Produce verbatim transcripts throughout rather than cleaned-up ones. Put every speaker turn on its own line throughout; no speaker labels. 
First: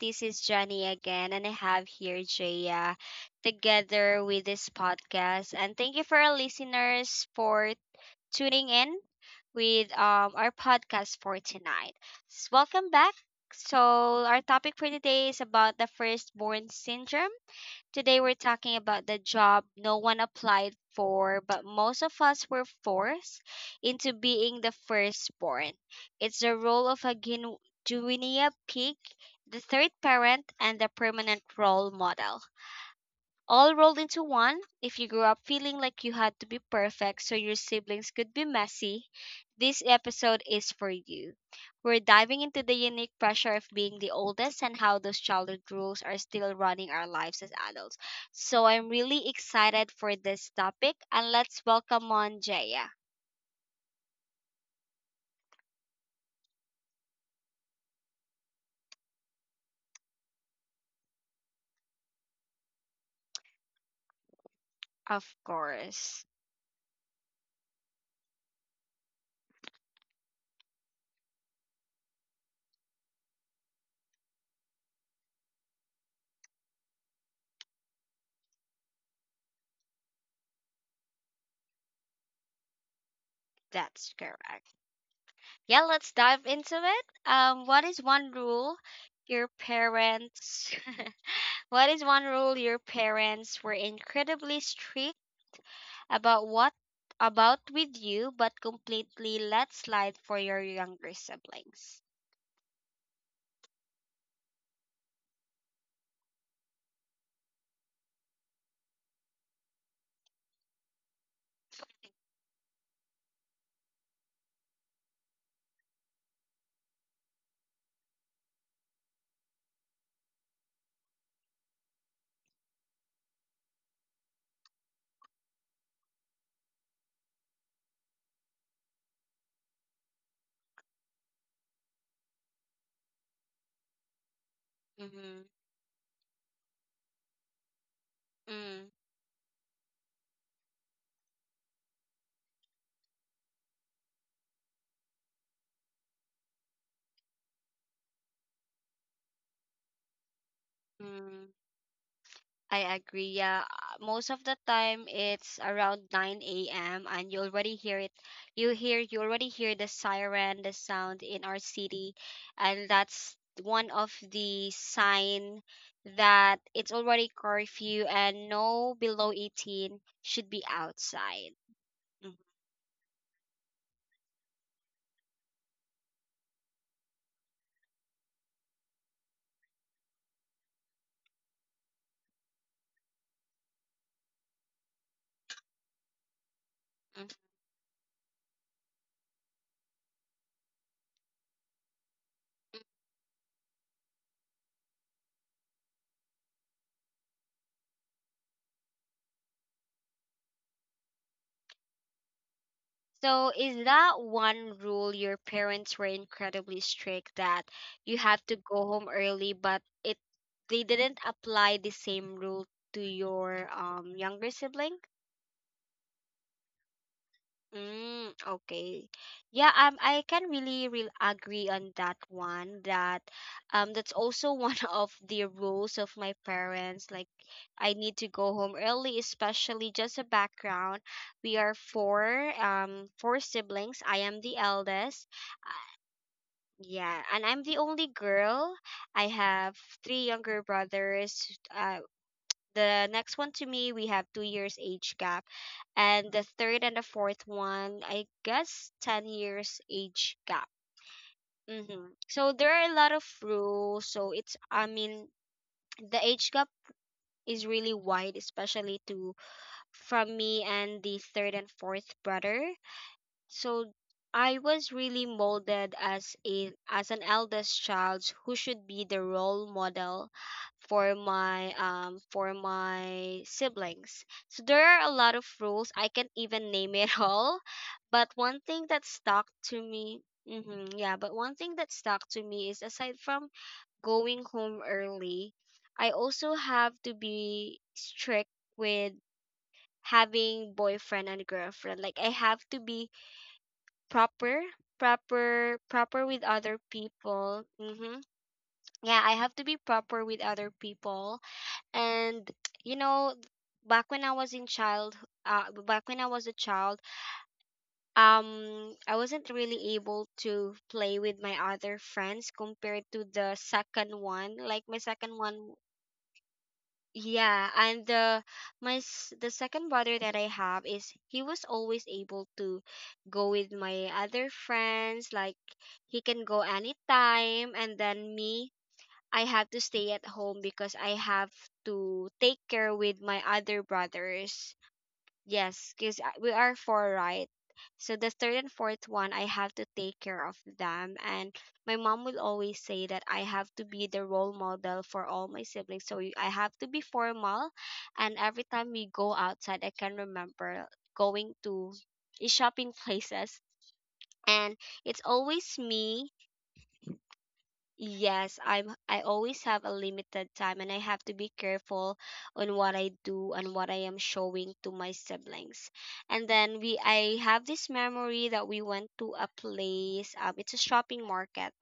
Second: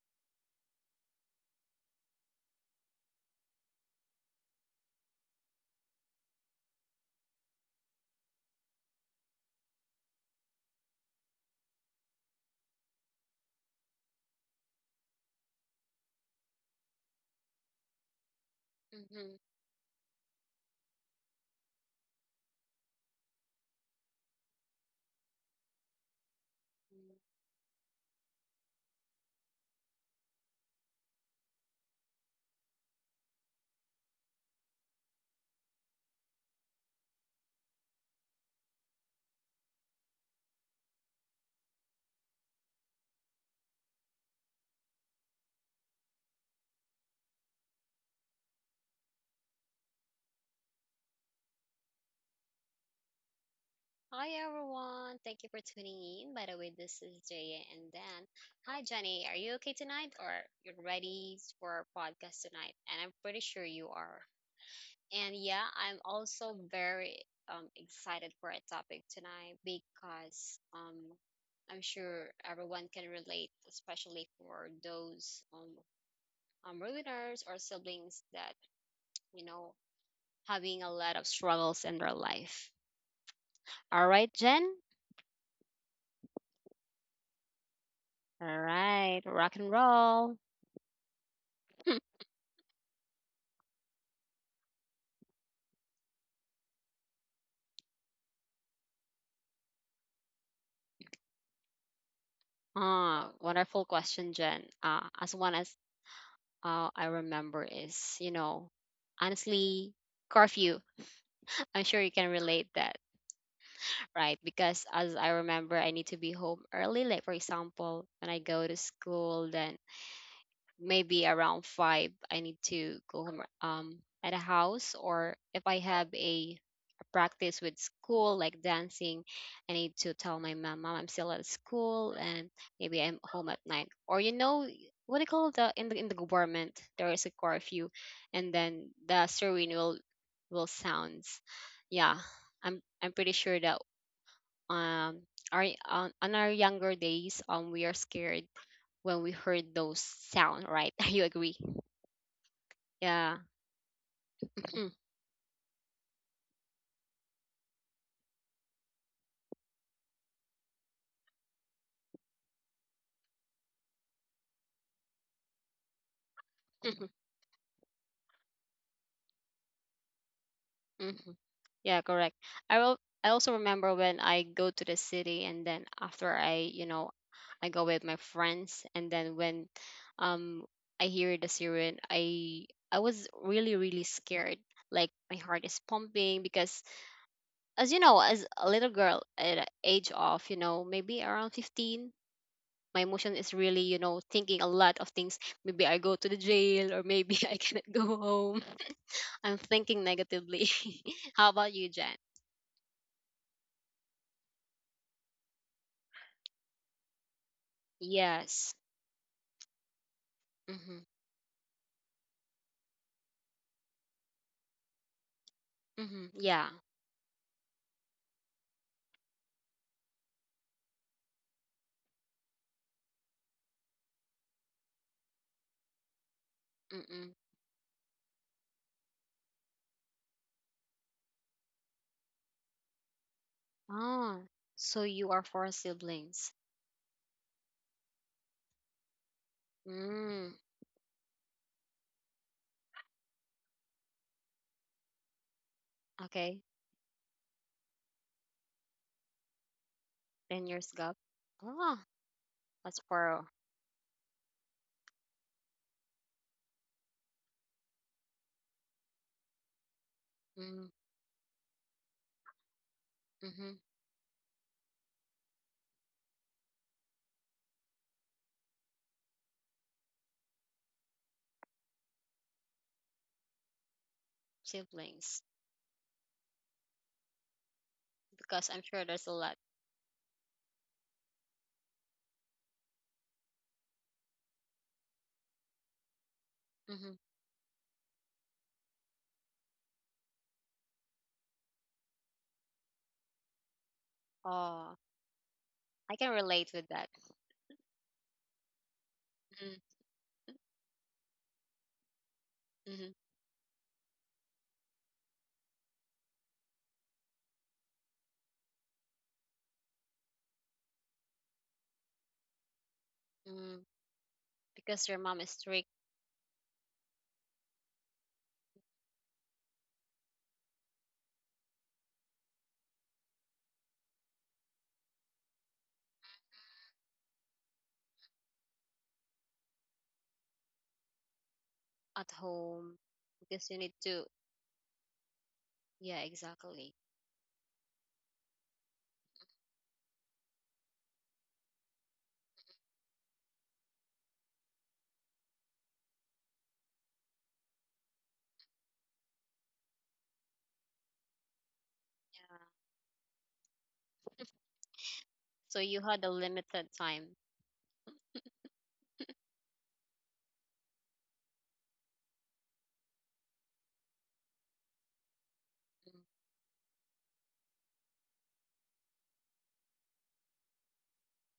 This is Jenny again, and I have here Jaya together with this podcast. And thank you for our listeners for tuning in with um, our podcast for tonight. S- Welcome back. So, our topic for today is about the firstborn syndrome. Today we're talking about the
Hmm.
job no one applied for, but most of us were forced into being the firstborn. It's the role of a guin- guinea pig, the third parent, and the permanent role model all rolled into one. If you grew up feeling like you had to be perfect so your siblings could be messy, this episode is for you. We're diving into the unique pressure of being the oldest and how those childhood rules are still running our lives as adults. So I'm really excited for this topic, and let's welcome on Jaya.
Hi everyone, thank you for tuning in. By the way, this is Jaya and Dan. Hi Jenny, are you okay tonight or you're ready for our podcast tonight? And I'm pretty sure you are.
Of
And yeah, I'm
course,
also very um excited for our topic tonight because um I'm sure everyone can relate, especially for those um um ruiners or siblings that, you know, having a lot of struggles in their life. All
that's
right,
correct.
Jen?
Yeah, let's dive into it. Um, what is one
All
rule
right,
your
rock and roll.
parents what is one rule your parents were incredibly strict about what about with you but completely let slide for your younger siblings?
Ah, wonderful question, Jen. Uh, as one as uh, I remember is, you know, honestly, curfew. I'm sure you can relate that, right? Because as I remember, I need to be home early. Like for example, when I go to school, then maybe around five, I need to go home um at a house, or if I have a practice with school, like dancing. I need to tell my mom, Mom, I'm still at school and maybe I'm home at night. Or you know, what do you
Mm-hmm.
call the in the in the government, there is a curfew and then the siren will will sounds. Yeah. I'm I'm pretty sure that um our on, on our younger days um we are scared when we heard those sound, right? You agree?
Mm-hmm. I agree.
Yeah.
Yeah. Uh, most of the time it's around nine a m and you already hear it. You hear you already hear the siren, the sound in our city, and that's one of the sign that it's already curfew and no below eighteen should be outside.
Yeah,
Mhm.
correct. I will. I also remember when I go to the city, and then after I, you know, I go with my friends, and then when, um, I hear the siren, I I was really really scared. Like my heart is pumping because, as you know, as a little girl at a age of you know maybe around fifteen, my emotion is really you know thinking a lot of things. Maybe I go to the jail, or maybe I cannot go home. I'm thinking negatively. How about you, Jen?
So, is that one rule your parents were incredibly strict that you have to
Yes.
go home early, but it they
Mm-hmm.
didn't apply the same rule to your um younger sibling?
Mm-hmm. Yeah.
Mm, okay. Yeah, um I can really really agree on that one that um that's also one of the rules of my parents. Like
Mm-mm.
I need to go home early, especially just a background. We are four um four siblings. I am
Oh,
the
so
eldest.
you are four
Uh,
siblings.
yeah, and I'm the only girl. I have three
Mm.
younger brothers. Uh, the next one to me, we have two years age gap. And the
Okay.
third and the fourth one, I guess ten years age
Ten
gap.
years gap. Oh,
Hmm. So there are a
that's
lot of
four.
rules. So it's, I mean, the age gap is really wide, especially to from me
Mm.
and the third and fourth brother.
Mm-hmm.
So I was really molded as a as an eldest child who should be the role model for my um for my siblings. So there are a lot of
Siblings.
rules. I can't even name it all, but one
Because
thing
I'm
that
sure there's a
stuck
lot.
to me. Hmm. Yeah, but one thing that stuck to me is, aside from going home early, I also have to
Mm-hmm.
be strict with having boyfriend and girlfriend. Like I have to be proper
Oh,
proper proper
I can
with other
relate with that.
people. Hmm, yeah, I have to be
Mm-hmm.
proper with other people. And you
Mm-hmm.
know, back when i was in child uh, back when I was a child, um I wasn't really able to play with my other friends compared to the
Mm.
second one, like my
Because your
second
mom is
one.
strict
Yeah, and the my s- the second brother that I have is, he was always able to go with my other friends. Like he can go anytime, and then me, I have to stay at home because I have to
at
take care
home.
with my other
Because you need to.
brothers. Yes, because
Yeah,
we are
exactly.
four, right? So the third and fourth one, I have to take care of them. And my mom will always say that I have to be the role model for all my siblings. So you- I have to be formal. And every time we go outside, I can remember going to shopping places. And it's always
So you
me.
had a limited time.
Yes, I'm I always have a limited time and I have to be careful on what I do and what I am showing to my siblings.
Mm.
And then we I have this memory that we went to a place, um it's a shopping market,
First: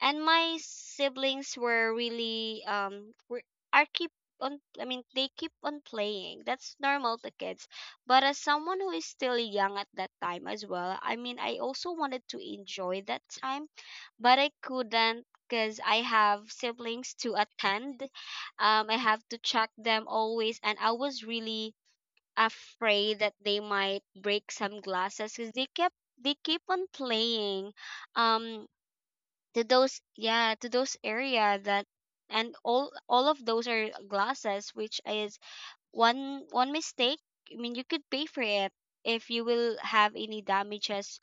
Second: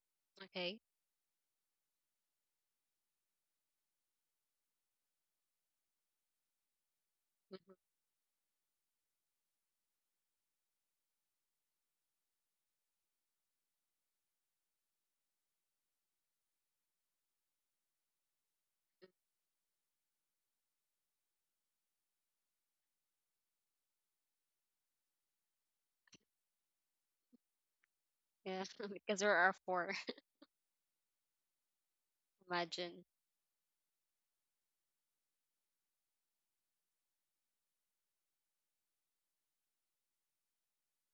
and my
Okay.
siblings were really um were are keep on I mean they keep on playing. That's normal to kids.
Mm.
But as someone who is still young at that time as well, I mean, I also wanted to enjoy that time, but I couldn't because I have siblings to attend. Um I have to check them always, and I was really afraid that they might break some glasses because they kept they keep on playing, um
Yeah, because there are
to
four.
those yeah to those area, that, and all
Imagine.
all of those are glasses, which is, one one mistake, I mean, you could pay for it if you will have any damages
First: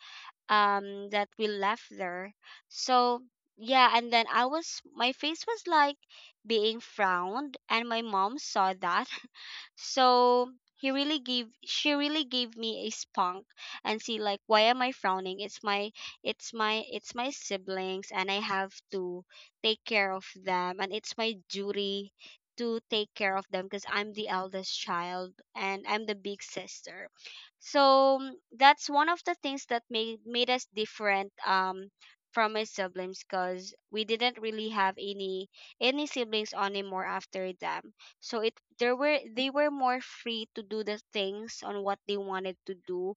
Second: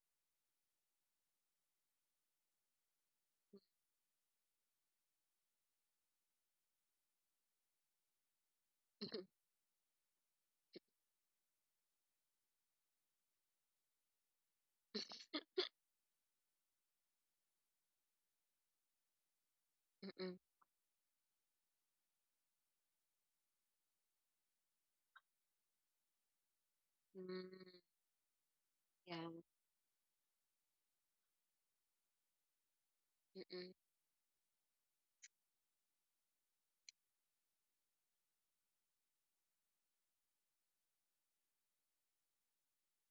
um that we left there. So yeah, and then I was my face was like being frowned, and my mom saw that so he really gave she really gave me a spunk, and see, like, why am I frowning? It's my, it's my it's my siblings, and I have to take care of
Mm-mm.
them, and it's my duty to take care of them because I'm the eldest child and I'm the big sister.
Mm,
So mm, that's one
yeah.
of the things that made made us different, um from my siblings, because
Mm-mm.
we didn't really have any any siblings anymore after them. So it there were they were more free to do the things on what they wanted to do.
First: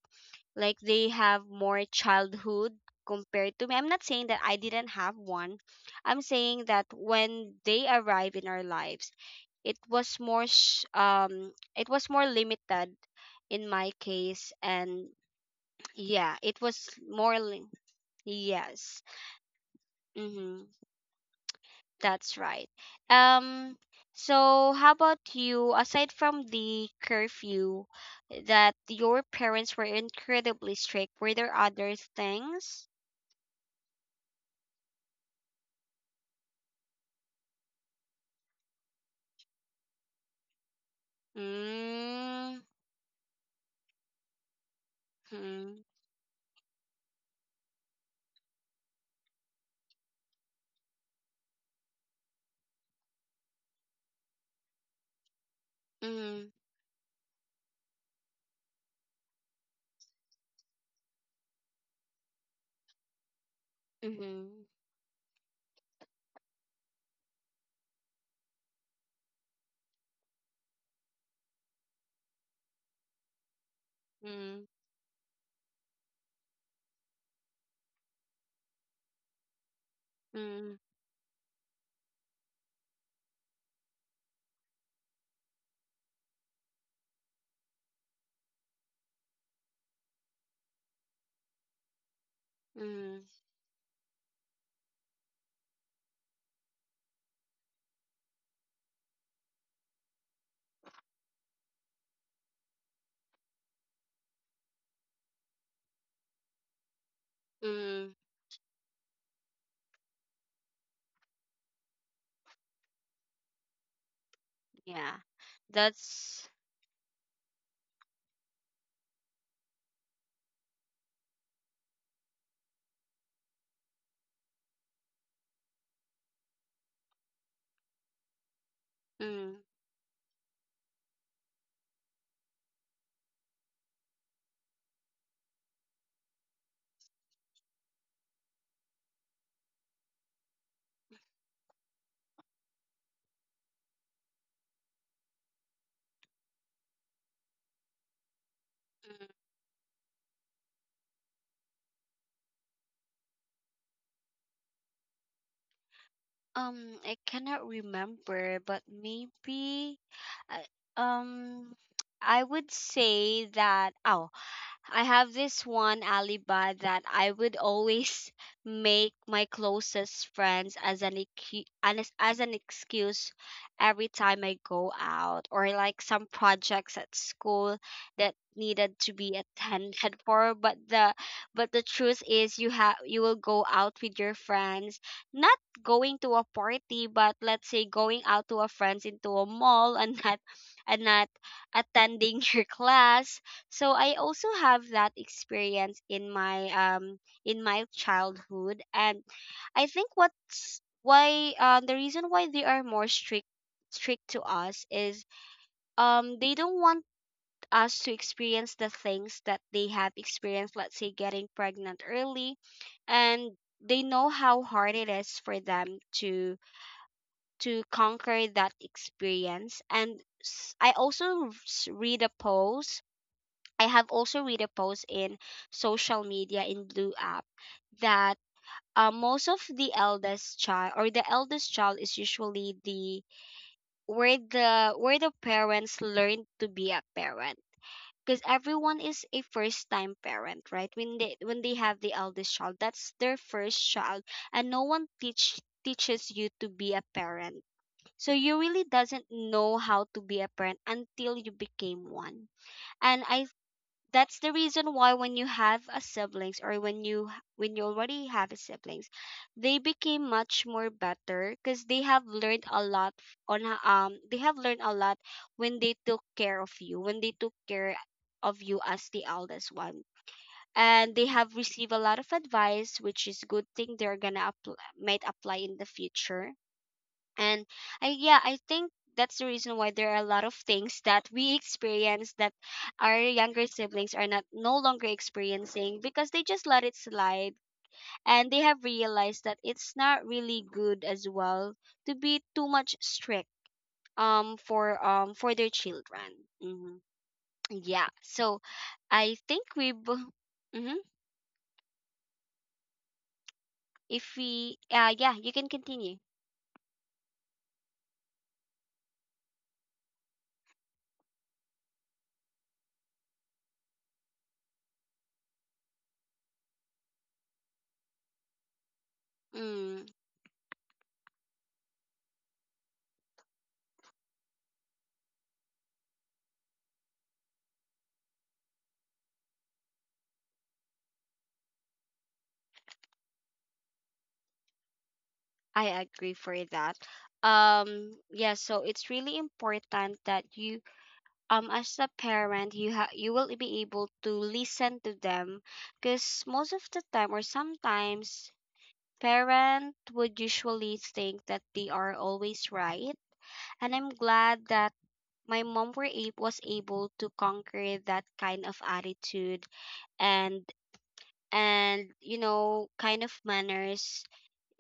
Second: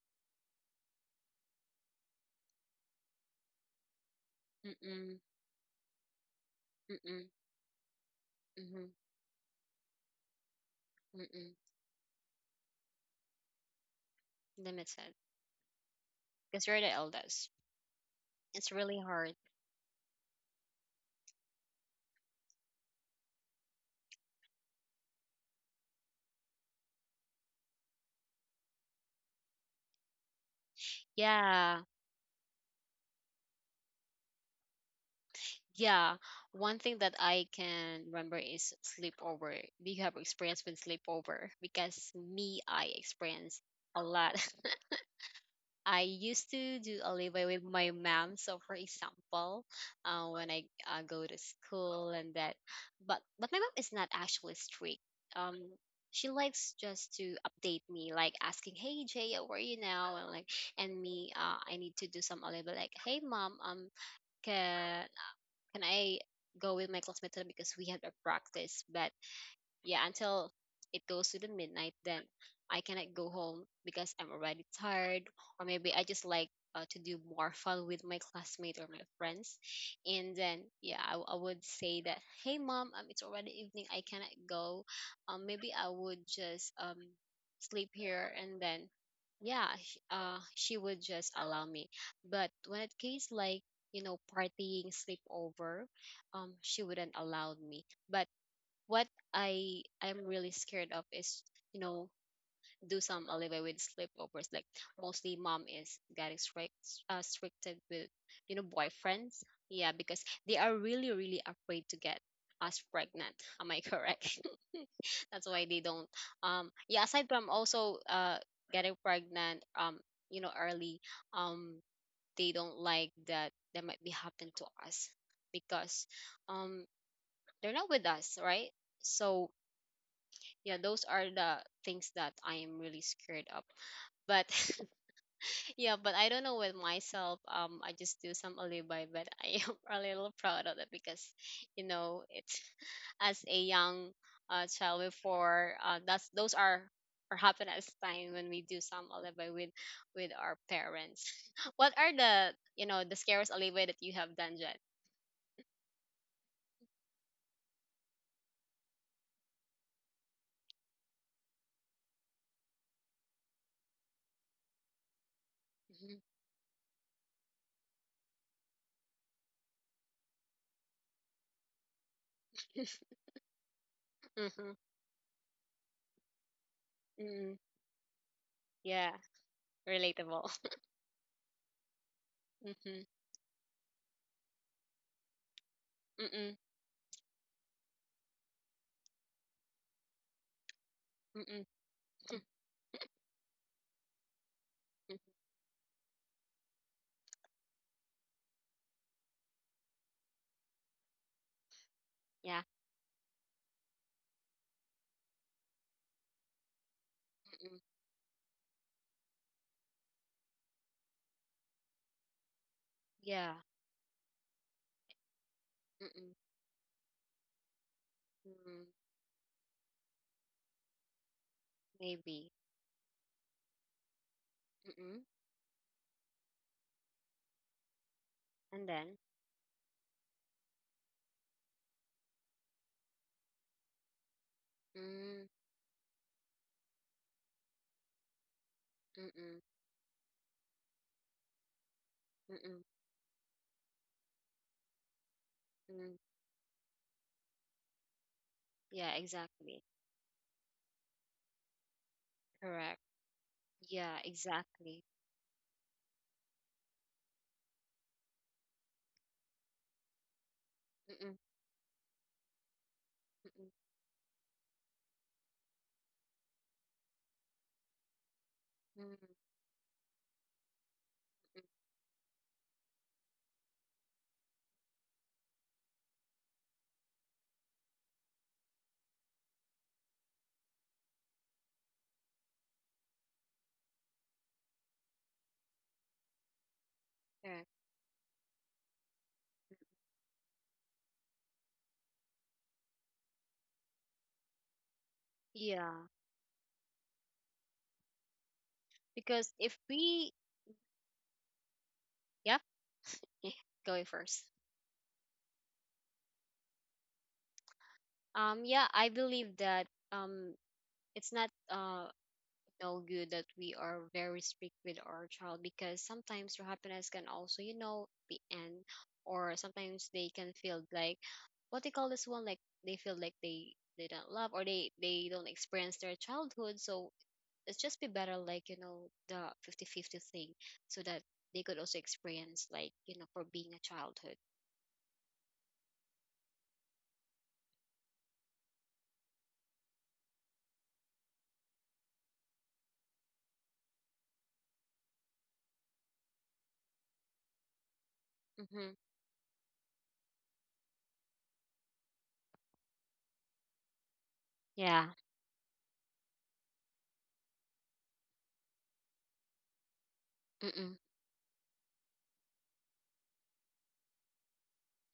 Like they have more childhood compared to me. I'm not saying that I didn't have
Mm-mm.
one. I'm saying that
Mm-mm.
when they arrive in our
Mm-hmm.
lives, it was more sh- um
Mm-mm.
it was more limited in my case, and
Limited.
yeah, it
Because you're
was
the
more
eldest.
li-
It's
yes.
really hard.
Mm-hmm, that's right. um so how about you? Aside from the curfew that your parents were incredibly strict, were there
Yeah.
other things?
Yeah. One thing that I can remember is sleepover. Do you have experience with sleepover? Because
Mm-hmm,
me, I experienced a lot.
mm-hmm,
I used to do a leeway with my mom. So, for example, uh, when I uh, go to school and that, but but my mom is not actually strict. Um, she likes just to update me, like asking, "Hey Jay, how are you now?" and like, and me, uh, I need to do some a little bit like, "Hey mom, um,
mm-hmm,
can can I go with my classmate today because we have a practice?" But yeah until it goes to the midnight then I cannot go home because I'm already
mm-hmm,
tired, or maybe I just like uh, to do more fun with my classmate or my friends, and then
mm-hmm,
yeah i, I would say that hey mom um, it's already evening I cannot go, um, maybe I would just um, sleep here and then yeah sh- uh, she would just allow me, but when it case like you know partying sleepover um, she wouldn't allow me but what I i am really scared of is, you know, do some alleyway with sleepovers. Like mostly mom is getting strict, uh, stricted with,
mm-hmm,
you know, boyfriends. Yeah, because they are really, really afraid to get us pregnant. Am I correct?
yeah,
That's why they don't.
that's
Um, yeah. Aside from also uh getting pregnant, um, you know, early, um, they don't like that that might be happen to us because um they're not with us, right? So
mm.
yeah those are the things that I am really scared of but yeah but I don't know with myself, um I just do some alibi but I am a little proud of it because you know it's as a young uh, child before uh, that's those are or happen at this time when we do some
Mm.
alibi with with our parents. What are the you know the scariest alibi that you have done, Jet?
Um, I cannot remember, but maybe, I- um, I would say that. Oh, I have this one
Mhm.
alibi that I would always make my closest friends as an ecu- an ex- as an excuse every time I
Mm-hmm.
go out, or like some projects at
Mm-mm.
school that needed
Yeah,
to be attended
relatable.
for. But the but the truth is, you have
Mm-hmm.
you will go out with your friends, not going to a
Mm-mm.
party, but let's say going out to a friends into a mall, and not and not
Mm-mm.
attending your class. So I also have that
Mm-mm.
experience in my um in my childhood, and I think what's why um the reason why
Yeah.
they are more strict strict to us is, um they don't want
Mm-hmm.
us to experience the things that they have experienced, let's say getting pregnant early,
Yeah.
and they know how hard it is for them
Mm-mm.
to to conquer that
Mm-mm.
experience. And s- i also s- read a
Maybe.
post I have also read a post
Mm-mm.
in social media in blue app that
And then?
uh, most of the eldest child, or the eldest child, is usually the, where the, where the
Mm,
parents learn to be a parent, because everyone is a
mm-mm.
first time parent, right? When they, when they have the eldest
Mm-mm.
child, that's their first child. And no one teach
Mm.
teaches you to be a parent, so you really
Yeah,
doesn't
exactly.
know how to be a parent until you became one.
Correct.
And I,
Yeah,
that's the
exactly.
reason why when you have a siblings, or when you h- when you already have a siblings, they became much more
Mm-mm.
better because they have learned a lot f-
Mm-mm.
on ho- um they have learned a lot when they took care of you, when they took care of you as
Mm-mm.
the eldest one. And they
Mm-mm.
have received a lot of advice, which is good thing they're gonna apply, might apply in the future. And I, yeah, I think that's the reason why there are a lot of things that we experience that our younger siblings are not no longer experiencing, because they just let it
Correct.
slide. And they have realized that it's not really good as well to be too much strict um for um for their
Yeah.
children. Hmm. Yeah. So
Because
I
if
think we
we,
b- mhm,
yep, going first.
if we uh yeah, you can continue.
Um, yeah, I believe that um, it's not uh no good that we are very strict with our child because sometimes their happiness can also, you know, be end, or sometimes they
Mm.
can feel like what they call this one, like they feel like they they don't love or they they don't experience their childhood, so it's just be better like you know the fifty fifty thing, so that they could also experience like you know for being a childhood.
I agree for that. Um yeah, so it's really important that you um as a parent you ha- you will be able to listen to them because most of the time or sometimes
Mm-hmm.
parent would usually think that they are always right, and I'm glad
Yeah.
that my mom were a- was able to conquer that kind of attitude
Mm-mm.
and and you know kind of manners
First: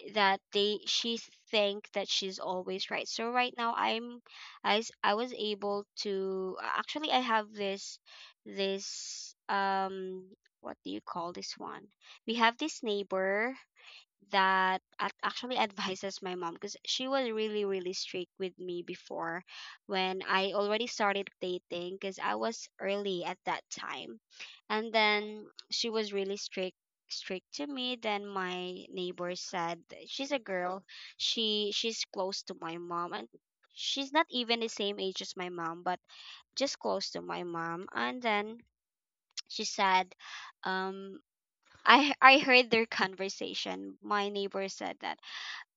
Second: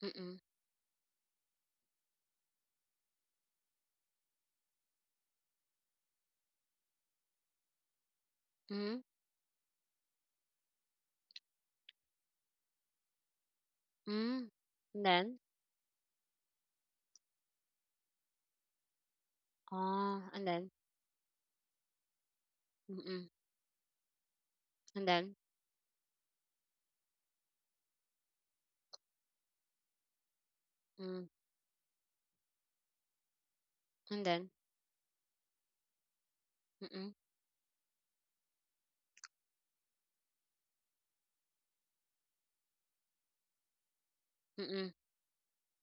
Mm-mm.
that they she think that she's always right. So right now i'm i, s- I was able to uh, actually, I have this
Mm-hmm.
this um What do you call this one? We have this neighbor
Mm.
that
And
ac-
then.
actually advises my mom because she was really really strict with me before
Oh,
when
and
I
then.
already started dating because I was
Mm-mm.
early at that time. And
And then.
then she was really strict strict to me. Then my neighbor said that she's a girl,
Mm.
she she's close to my mom, and she's
And
not
then.
even the same age as my mom but just
Mm-mm.
close to my mom. And then she said, um I I heard their conversation. My neighbor
Mm-mm.
said that,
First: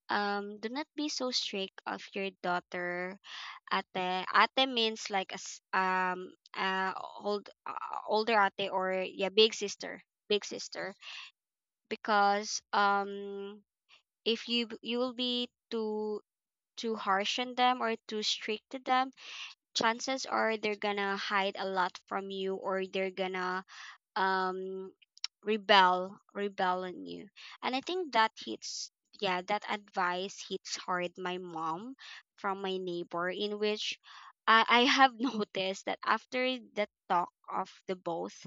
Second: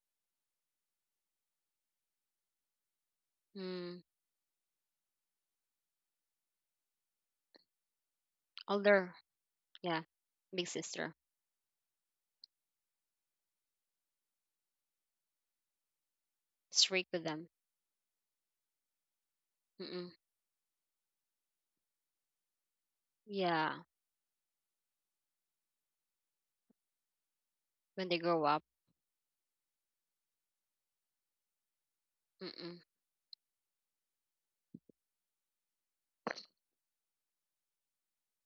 um "Do not be so strict of your daughter,
Mm.
ate." Ate means like, as um uh old, uh, older ate, or
Older.
yeah, big
Yeah.
sister, big
Big
sister.
sister.
Because um if you b- you will be too too
Strict with
harsh
them.
on them or too strict to them,
Mm-mm.
chances are they're gonna hide a lot from you, or they're gonna,
Yeah.
um rebel rebel on you. And I
When
think
they
that
grow up.
hits, yeah, that advice hits hard my mom from my
Mm-mm.
neighbor, in which i i have noticed that after the talk of the both,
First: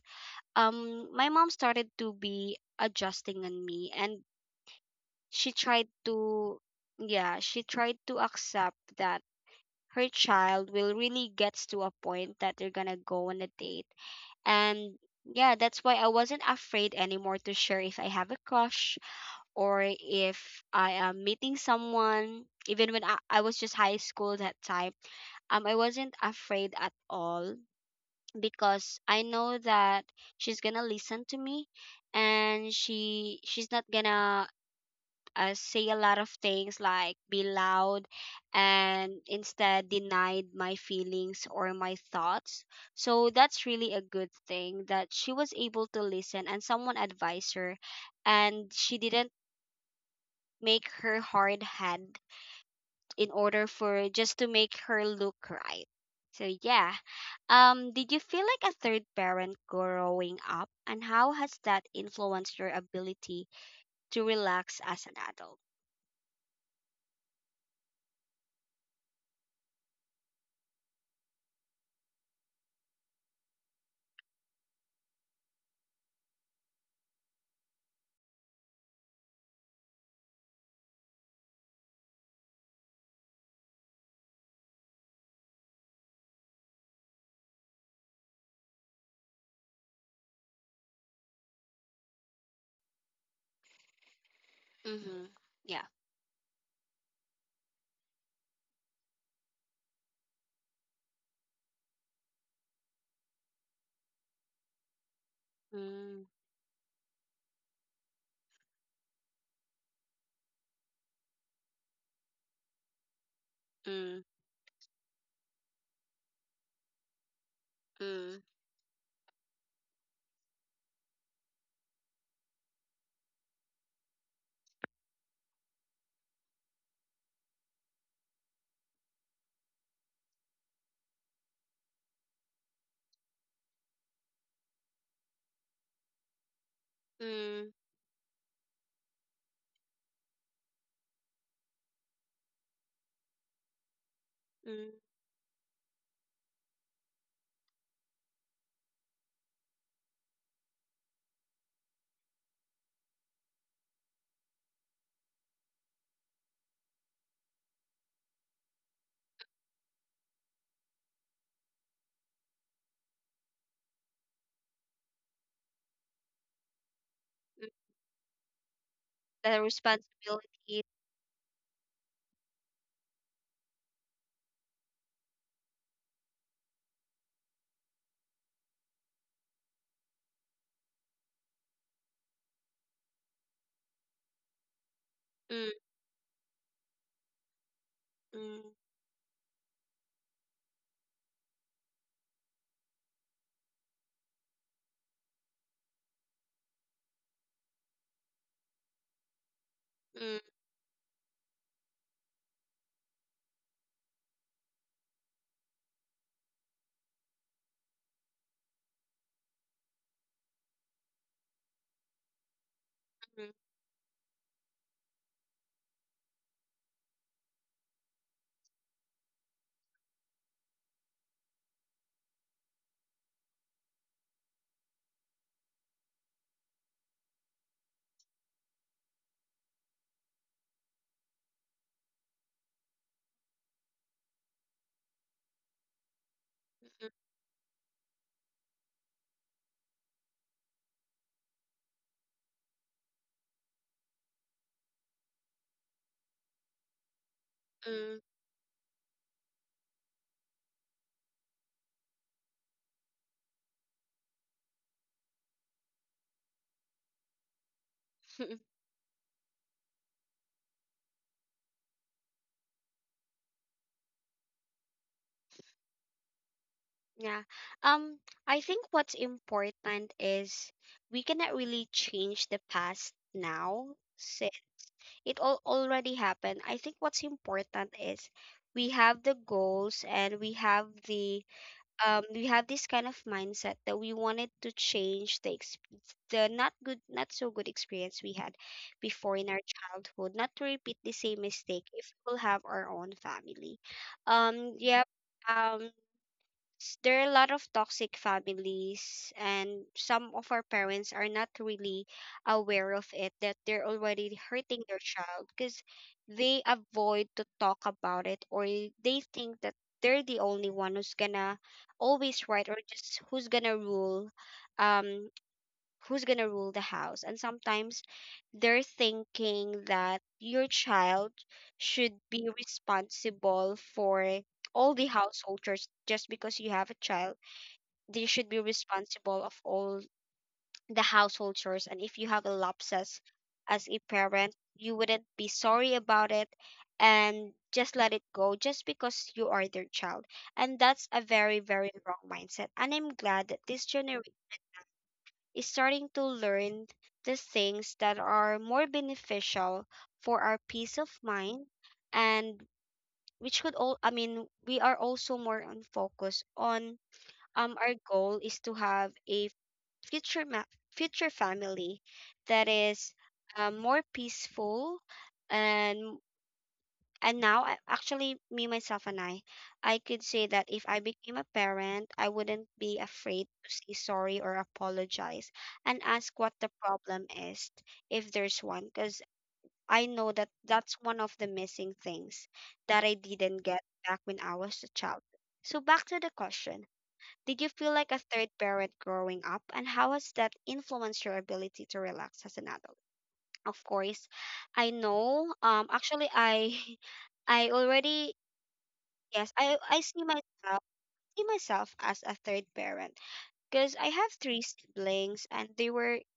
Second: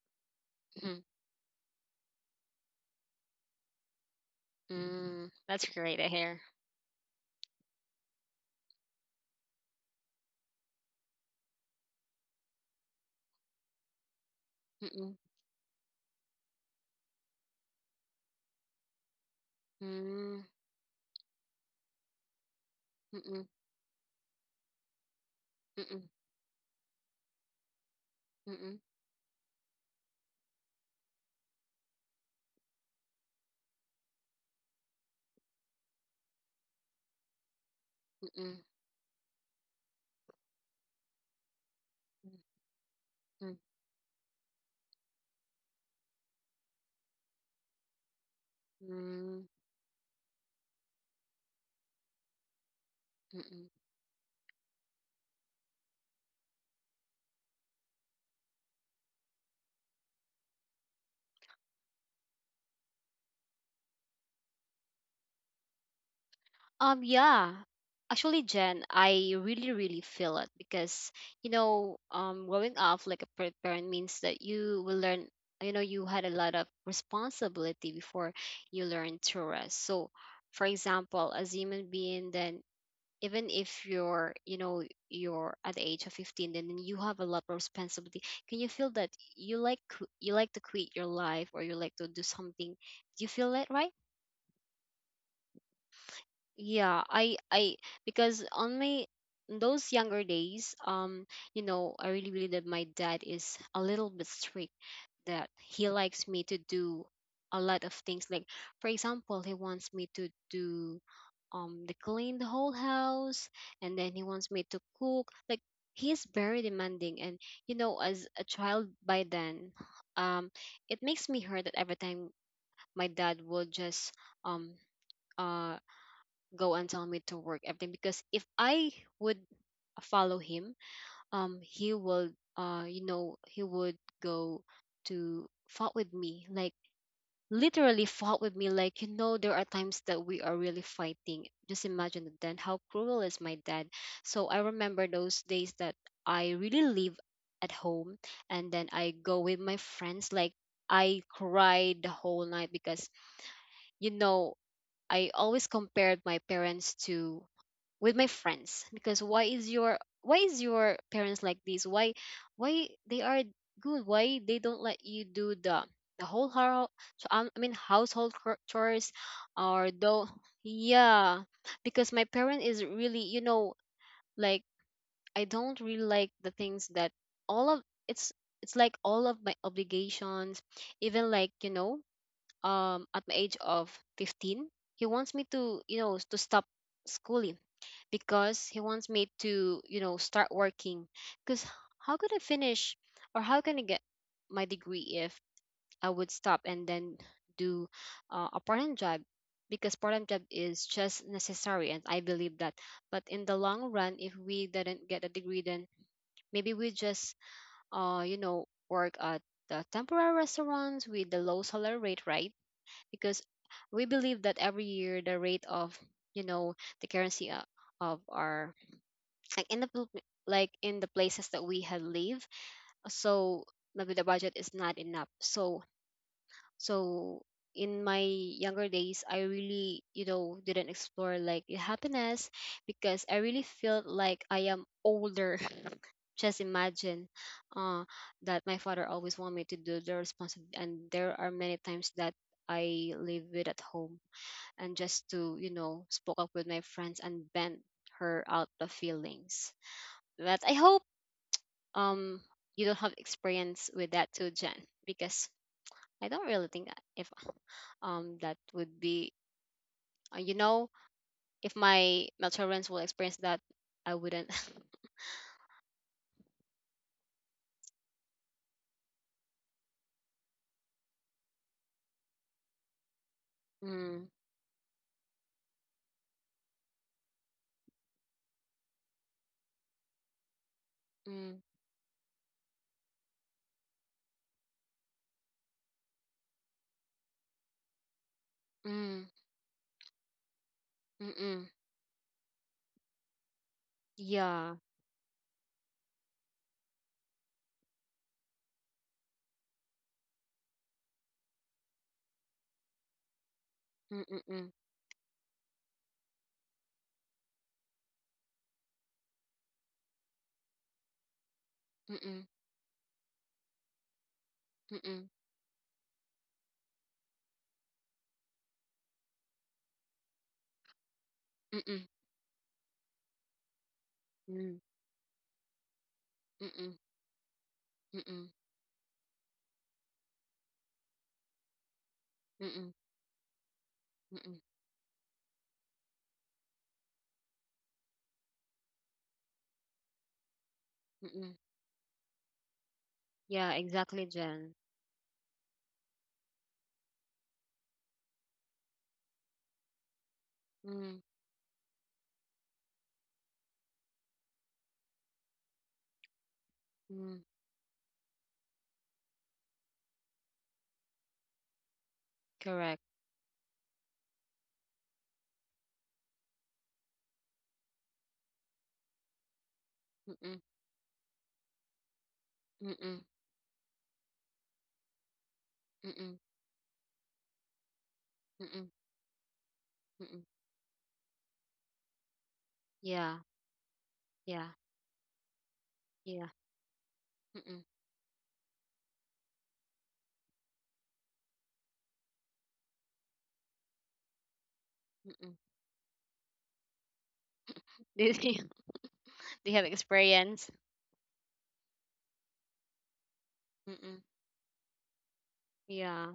Mm-mm.
um my mom started to be adjusting on me. And
Mm.
she
That's
tried
great to hear.
to yeah, she tried to accept that her child will really gets to a point that they're gonna go on a date. And
Mm-mm.
yeah, that's why I wasn't afraid anymore to share if I have a crush or
Mm.
if I am meeting someone. Even when I, I
Mm-mm.
was just high school that time, um, I
Mm-mm.
wasn't afraid at all
Mm-mm.
because I know that she's gonna listen to me, and she she's not gonna, uh, say a lot of things like be loud
Mm-mm.
and instead denied my feelings or my thoughts. So
Mm-mm.
that's really a good thing that she was able to listen and someone advised her, and she didn't make her hard hand in order
Mm-mm.
for just to make her look right. So yeah. Um, did you feel like a third parent growing up and how has that influenced your ability to relax as an adult?
Um, yeah. Actually, Jen, I really, really feel it because, you know, um, growing up like a pet parent means that you will learn, you know, you had a lot of responsibility before you learn to rest. So, for example, as a human being, then even if you're, you know, you're at the age of fifteen, then you have a lot of responsibility. Can you feel that you like, qu- you like to quit your life or you like to do something? Do you feel that, right?
Mhm.
Yeah, I I because on my those younger days, um, you know, I really believe that my dad is a little bit strict that he
Mm,
likes me to do a lot of things. Like for example, he wants me to do um to clean the whole house and then he
mm,
wants me to cook. Like he is very demanding and you know, as
mm,
a child by then, um, it makes me hurt that every time my dad will just um uh go and tell me to work everything because if I would follow him, um, he will, uh, you know, he would go to fought with me, like
mm,
literally fought with me. Like you know, there are times that we are really fighting. Just imagine it then how cruel is my dad. So I
mm,
remember those days that I really live at home, and then I go with my friends. Like I cried the whole night because you know I always compared my parents to with my friends because why is your why is your parents like this? Why why they are good? Why they don't let you do the the whole hou- so, um, I
mm,
mean household cr- chores
the
or though
responsibility.
yeah because my parent is really you know like I don't really like the things that all of it's it's like all of my obligations even like you know um at my age of fifteen he wants me
Mm,
to you know to stop schooling because
mm,
he wants me to you know start working because how could I finish or how can I get my degree if I would stop and then do uh, a part-time job because part-time
mm,
job is just necessary and I believe that but in the long run if we didn't get a degree then maybe we just uh you know work at the temporary restaurants with the low salary rate right because
mm,
we believe that every year the rate of you know the currency o- of our like in the Philippi- like in the places that we have lived, so maybe the budget is not enough, so so in my younger days I really you know didn't explore like the happiness because I really felt like I am older. Just
mm,
imagine uh that my father always want me to do the responsibility and there are many times that I live with at home and just to you know spoke up with my friends and vent
mm.
her out the feelings. But I hope um you don't have experience with that too, Jen, because I don't really think that if um that would be uh, you know if my my children will experience that I wouldn't.
Yeah. Um, I think what's important is we cannot really change the past now
Mm,
since it all already happened. I think what's important is we have the goals and we have the,
mm,
um, we have this kind of mindset that we wanted to change the exp- the not good, not so good experience we had
mm,
before in our childhood, not to repeat the same
mm-mm,
mistake if we'll have our own family.
yeah,
Um, yeah. Um, s- there are a lot of toxic families, and some of our parents are not really aware of it that they're
mm,
already
mm, mm,
hurting their child because they avoid to talk about it, or they think that they're the only one who's gonna
mm,
always right or just who's gonna rule,
mm, mm,
um who's going to rule the house. And sometimes they're thinking that your child
mm, mm,
should be responsible for
mm, mm,
all the household chores just because
mm,
you have
mm,
a child. They
mm,
should be responsible of all the household chores. And if you have a
mm,
lapses as a parent,
mm,
you wouldn't be sorry about it and just let it go just because you are their child. And that's a
mm, mm.
very, very wrong mindset. And I'm glad that
Yeah,
this
exactly,
generation
Jen.
is starting to learn the things that are more beneficial for our peace of
Mm,
mind, and which could all, I mean, we are also more on focus on,
mm.
um our goal is to have a future ma- future family that
Correct.
is, uh, more peaceful. and and now, I- actually, me, myself, and I, I could say
Mm-mm,
that if I became a parent, I wouldn't be
mm-mm,
afraid to say sorry or apologize and
mm-mm,
ask what the problem is, if there's one,
mm-mm,
because I know
mm-mm.
that that's one of the missing things that I
Yeah,
didn't get back when I
yeah,
was a child. So, back to the
yeah.
question, did you
Mm-mm,
feel like a third parent growing up, and how has that influenced your ability to relax as an adult? Of course, I know.
mm-mm.
Um, actually, I, I
Do
already
you, do
yes,
you
I
have
I see
experience?
myself see myself as a third parent because I
Mm-mm.
have three siblings and they were
Yeah.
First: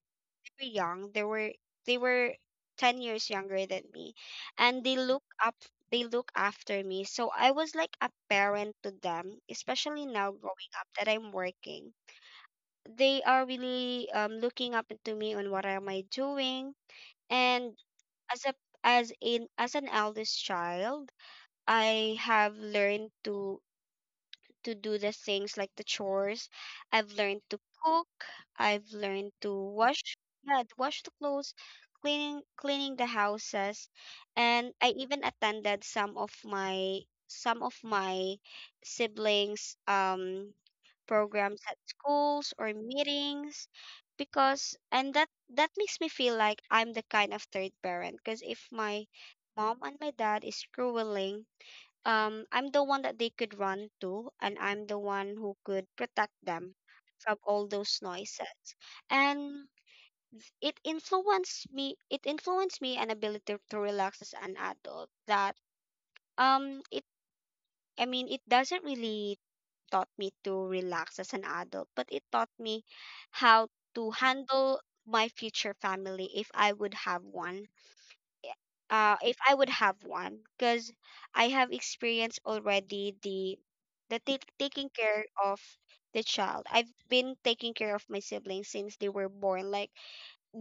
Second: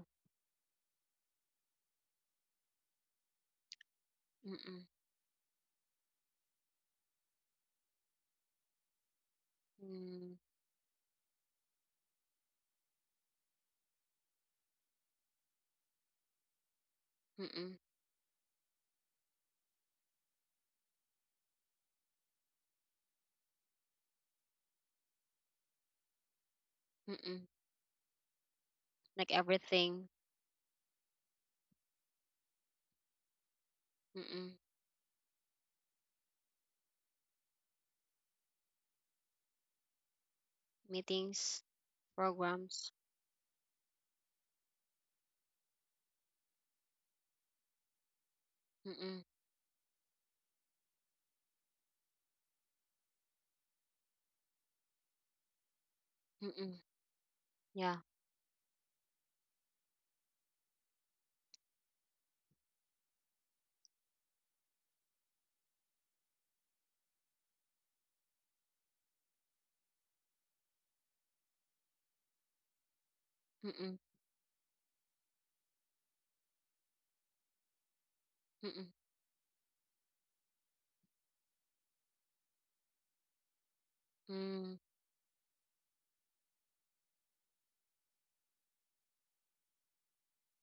very young. They were they were ten years younger than me,
Mm-mm,
and they look up they look after me. So I was like a parent to them, especially now
mm,
growing up that I'm working. They are really, um looking up to me on what am I doing.
mm-mm,
And as a, as in as an eldest child, I have learned to to do the things like the chores. I've
mm-mm.
learned to cook. I've
Like
learned to
everything.
wash, yeah, to wash the clothes, cleaning cleaning the houses,
Mm-mm.
and I even attended some of my some of my siblings', um
Meetings,
programs at schools or
programs.
meetings because, and that that makes me feel like I'm the kind of third parent, because if my
Mm-mm,
mom and my dad is grueling, um I'm the one that they could run to, and I'm the one who could protect them
mm-mm.
from all
Yeah.
those noises. And it influenced me, it influenced me an ability to relax as an adult, that, um it I mean, it doesn't really taught me to relax as an adult, but it taught me how
Mm-mm,
to handle my future family if I would have one.
mm-mm,
Uh, if I would have one, because I have experienced already the the take
mm,
taking care of the child. I've been taking care of my siblings since they were born, like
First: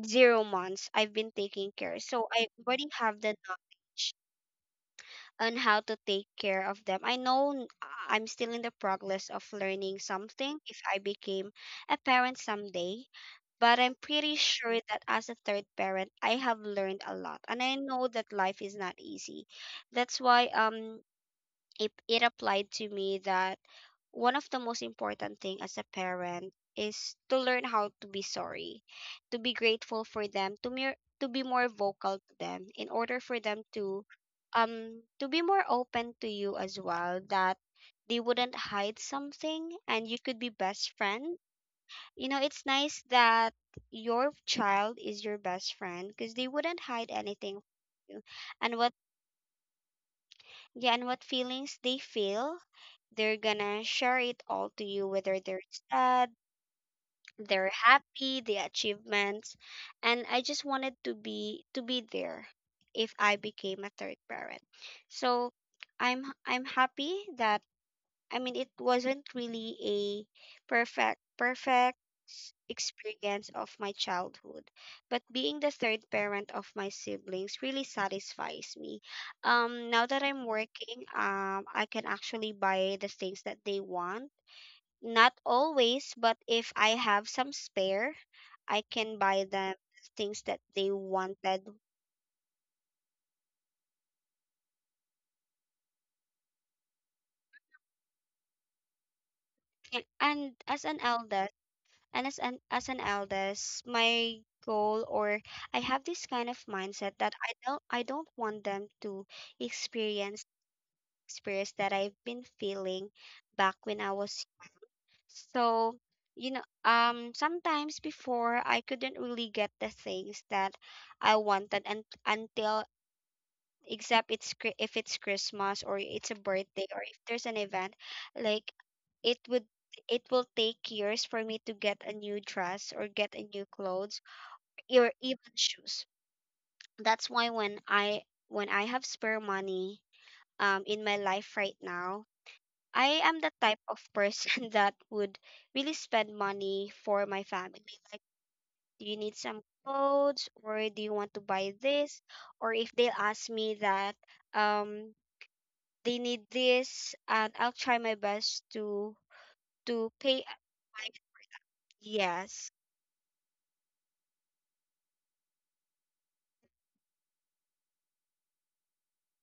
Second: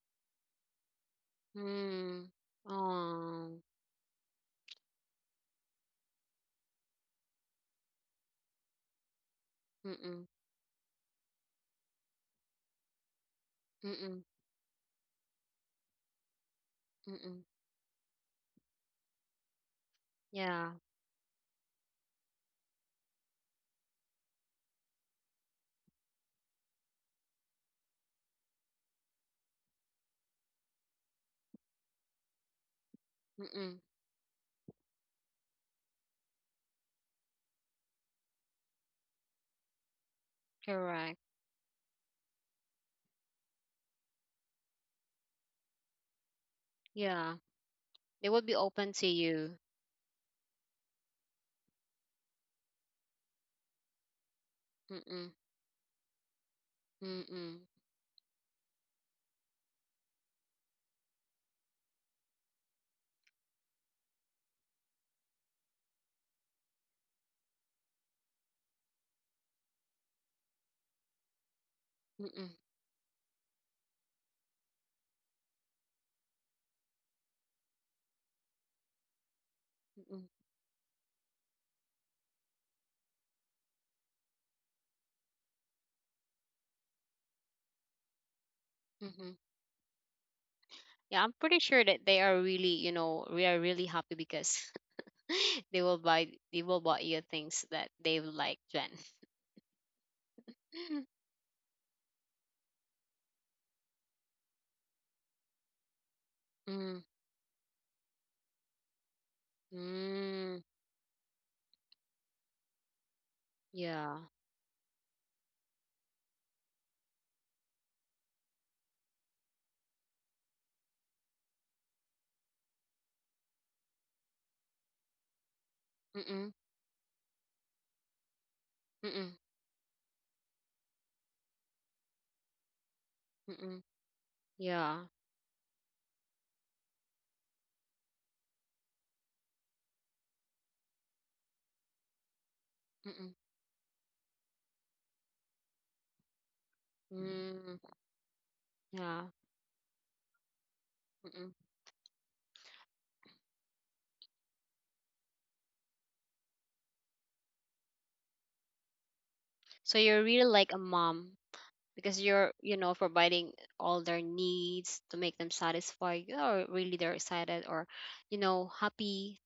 zero months. I've been taking care, so
mm.
I already have the
Oh.
on how to take care of them. I know n- I'm still in the progress of learning
Mm-mm,
something if I became a parent someday, but I'm
mm-mm,
pretty sure that as a third parent, I have learned a lot.
mm-mm.
And I know that life is not easy. That's why,
Yeah.
um it, it applied to me that one of the most important thing as a parent is to learn how to be sorry, to be grateful for them, to mere to be more vocal to them in order for them
Mm-mm.
to, um to be more open to you as well, that they wouldn't hide something and you could be best
Correct.
friend. You know, it's nice that your child is your best friend because they wouldn't hide
Yeah.
anything from you.
They will be
And
open
what
to you.
Yeah, and what feelings they feel, they're gonna share it all to you,
Mm-mm.
whether they're sad,
Mm-mm.
they're happy, the achievements. And I just wanted to be to be there if I became a third parent. So i'm I'm happy that, I mean, it wasn't really a perfect perfect
Mm-mm,
s- experience of my childhood, but being the third parent of my siblings really satisfies me. Um, now
mm-mm,
that I'm working, um, I can actually buy the things that they want. Not always, but if I have some spare, I can
mm-hmm.
buy them things that they
Yeah, I'm pretty
wanted.
sure that they are really, you know, we are really happy because they will buy they will buy you things that they would like, Jen.
And as an elder, and as an, as an eldest, my goal, or I have this kind of
Mm,
mindset that I don't I don't want them to experience
mm,
experience that I've been feeling back when I
yeah.
was. So, you know, um sometimes before I couldn't really get the things that I wanted, and until, except it's Chri- if it's Christmas or it's a
Mm-mm,
birthday or if there's an event, like,
mm-mm,
it would, it will take years for me to get a new dress or get a new
mm-mm,
clothes
yeah.
or even shoes. That's why when I when I have spare money, um in my life right now, I
Mm-mm,
am the type of person that would really spend money for my
mm,
family. Like, do you
yeah.
need some clothes or do you want to
Mm-mm.
buy this? Or if they ask me that, um they need this, and I'll try my best to
So
to
you're really
pay.
like a mom because you're,
Yes.
you know, providing all their needs to make them satisfied. Or really they're excited or, you know, happy.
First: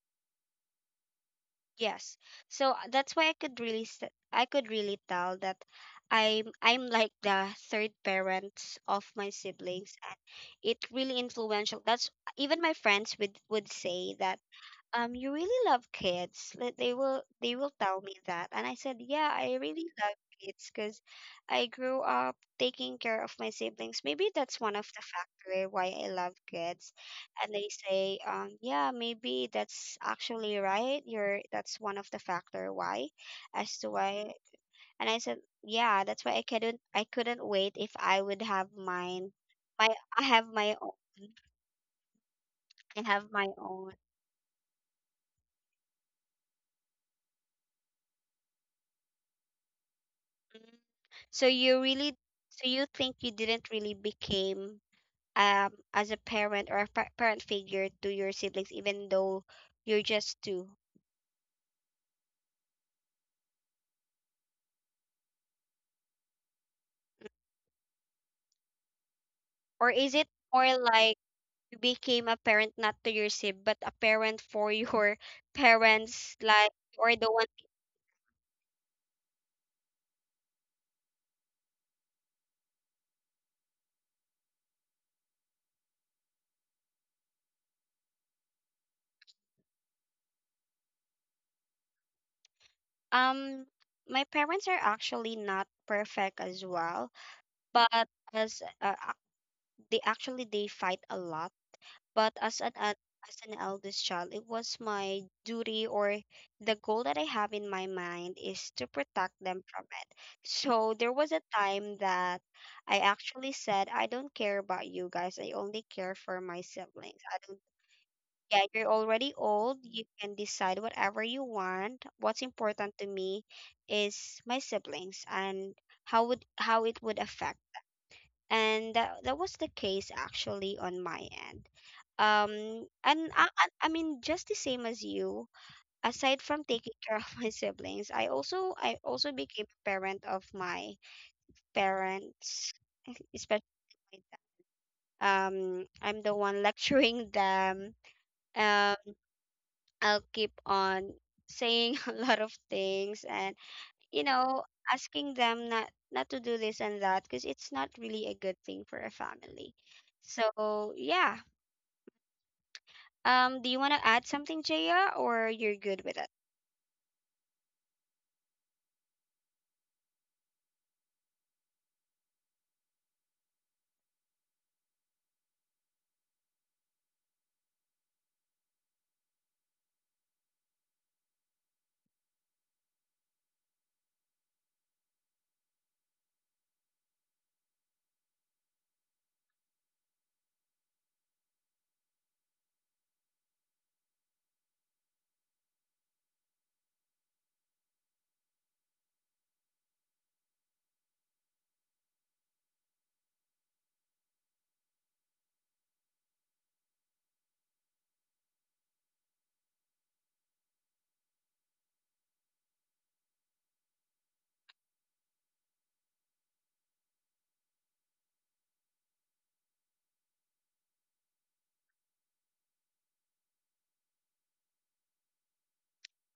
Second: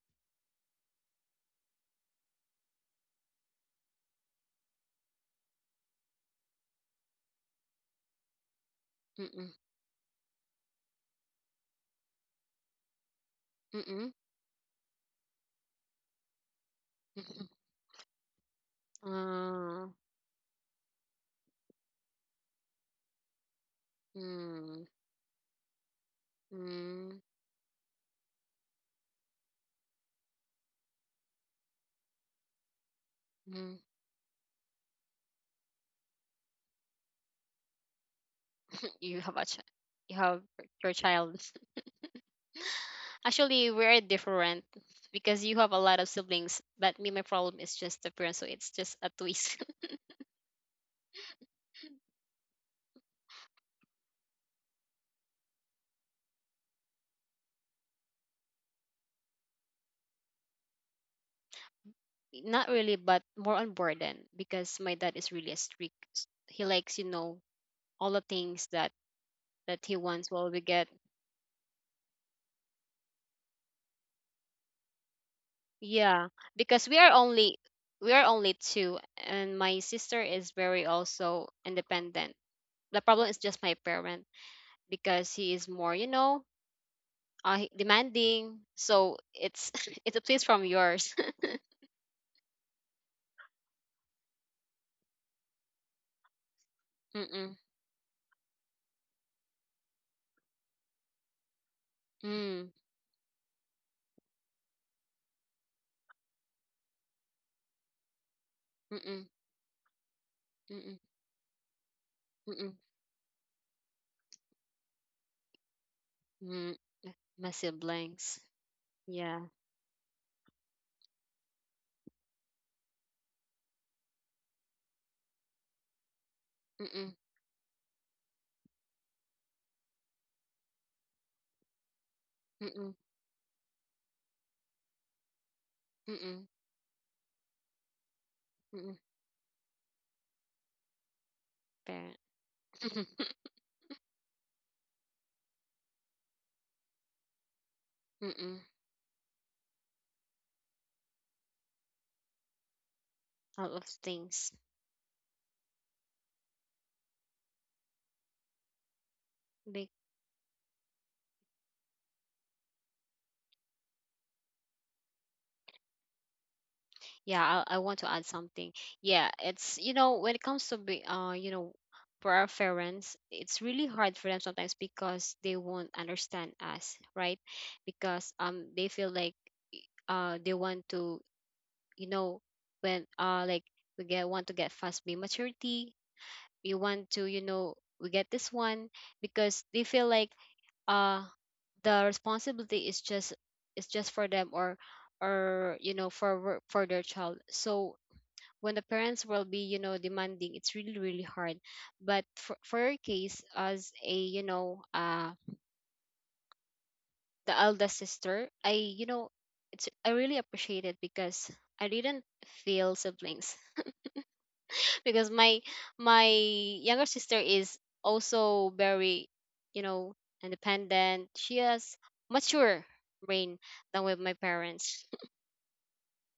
Yes. So, uh, that's why I could really s- I could really tell that I'm I'm like the third parent of my
Mm-mm,
siblings, and it really influential. That's, even my friends would, would
mm-mm.
say that, um "You really love kids." Like, they will they will tell me that, and I said, "Yeah, I really
Mm-mm.
love kids because I grew up taking care of my siblings. Maybe that's one of
Mm,
the factor why I love kids."
mm,
And they say, um "Yeah, maybe that's actually right. you're That's one of the factor why," as
mm.
to why and I said, "Yeah, that's why I couldn't, i couldn't wait if I would have
You
mine,
have a ch
my,
you
I
have
have my own,
your child.
I have my
Actually,
own."
we're different because you have a lot of siblings, but me, my problem is just appearance, so it's just a twist.
So you really, so you think you didn't really became, um as a parent or a pa- parent figure to your siblings, even though you're just two,
Not really, but more on burden because my dad is really a strict. s- He likes, you know, all the things that that
or
he
is
wants
it
while we
more
get.
like you became a parent not to your sib, but a parent for your
Yeah,
parents, like,
because we are
or the one?
only we are only two, and my sister is very also independent. The problem is just my parent because he is more, you know, uh, he- demanding. So it's it's a please from yours.
Um, my parents are actually not perfect as well,
Mm-mm.
but as uh, ac- they actually, they fight a lot. But as
Mm.
an ad- as an eldest child, it was my duty, or the goal that I have in my mind is to
Mm-mm.
protect them from it.
Mm-mm.
So there was a time that
Mm-mm.
I actually said, "I don't care about you guys. I only care for my
Mm.
siblings. I
My
don't
siblings.
Yeah, you're already
Yeah.
old. You can decide whatever you want." What's important to me is my siblings and how would how it
Mm-mm.
would affect and that, that was the case actually on my end um
Mm-mm.
and I, I I mean just the same as you. Aside
Mm-mm.
from taking care of my siblings, I also I
Mm-mm.
also became a parent of my
Parent.
parents especially my dad. um I'm the one lecturing them.
Mm-mm.
um I'll keep on saying a lot of things and
All of
you
things.
know asking them not not to do this and that because it's not really a good thing for a family, so yeah. Um, do you want to add something, Jaya, or you're good with it?
Yeah, I, I want to add something. Yeah, it's, you know, when it comes to be uh you know for our parents, it's really hard for them sometimes because they won't understand us, right? Because um they feel like uh they want to, you know, when uh like we get want to get fast be maturity, we want to, you know, we get this one because they feel like uh the responsibility is just is just for them or or you know for wor- for their child. So when the parents will be, you know, demanding, it's really really hard, but for, for your case as a, you know, uh the eldest sister, I, you know, it's I really appreciate it because I didn't feel siblings because my my younger sister is also very, you know, independent. She has mature brain than with my parents.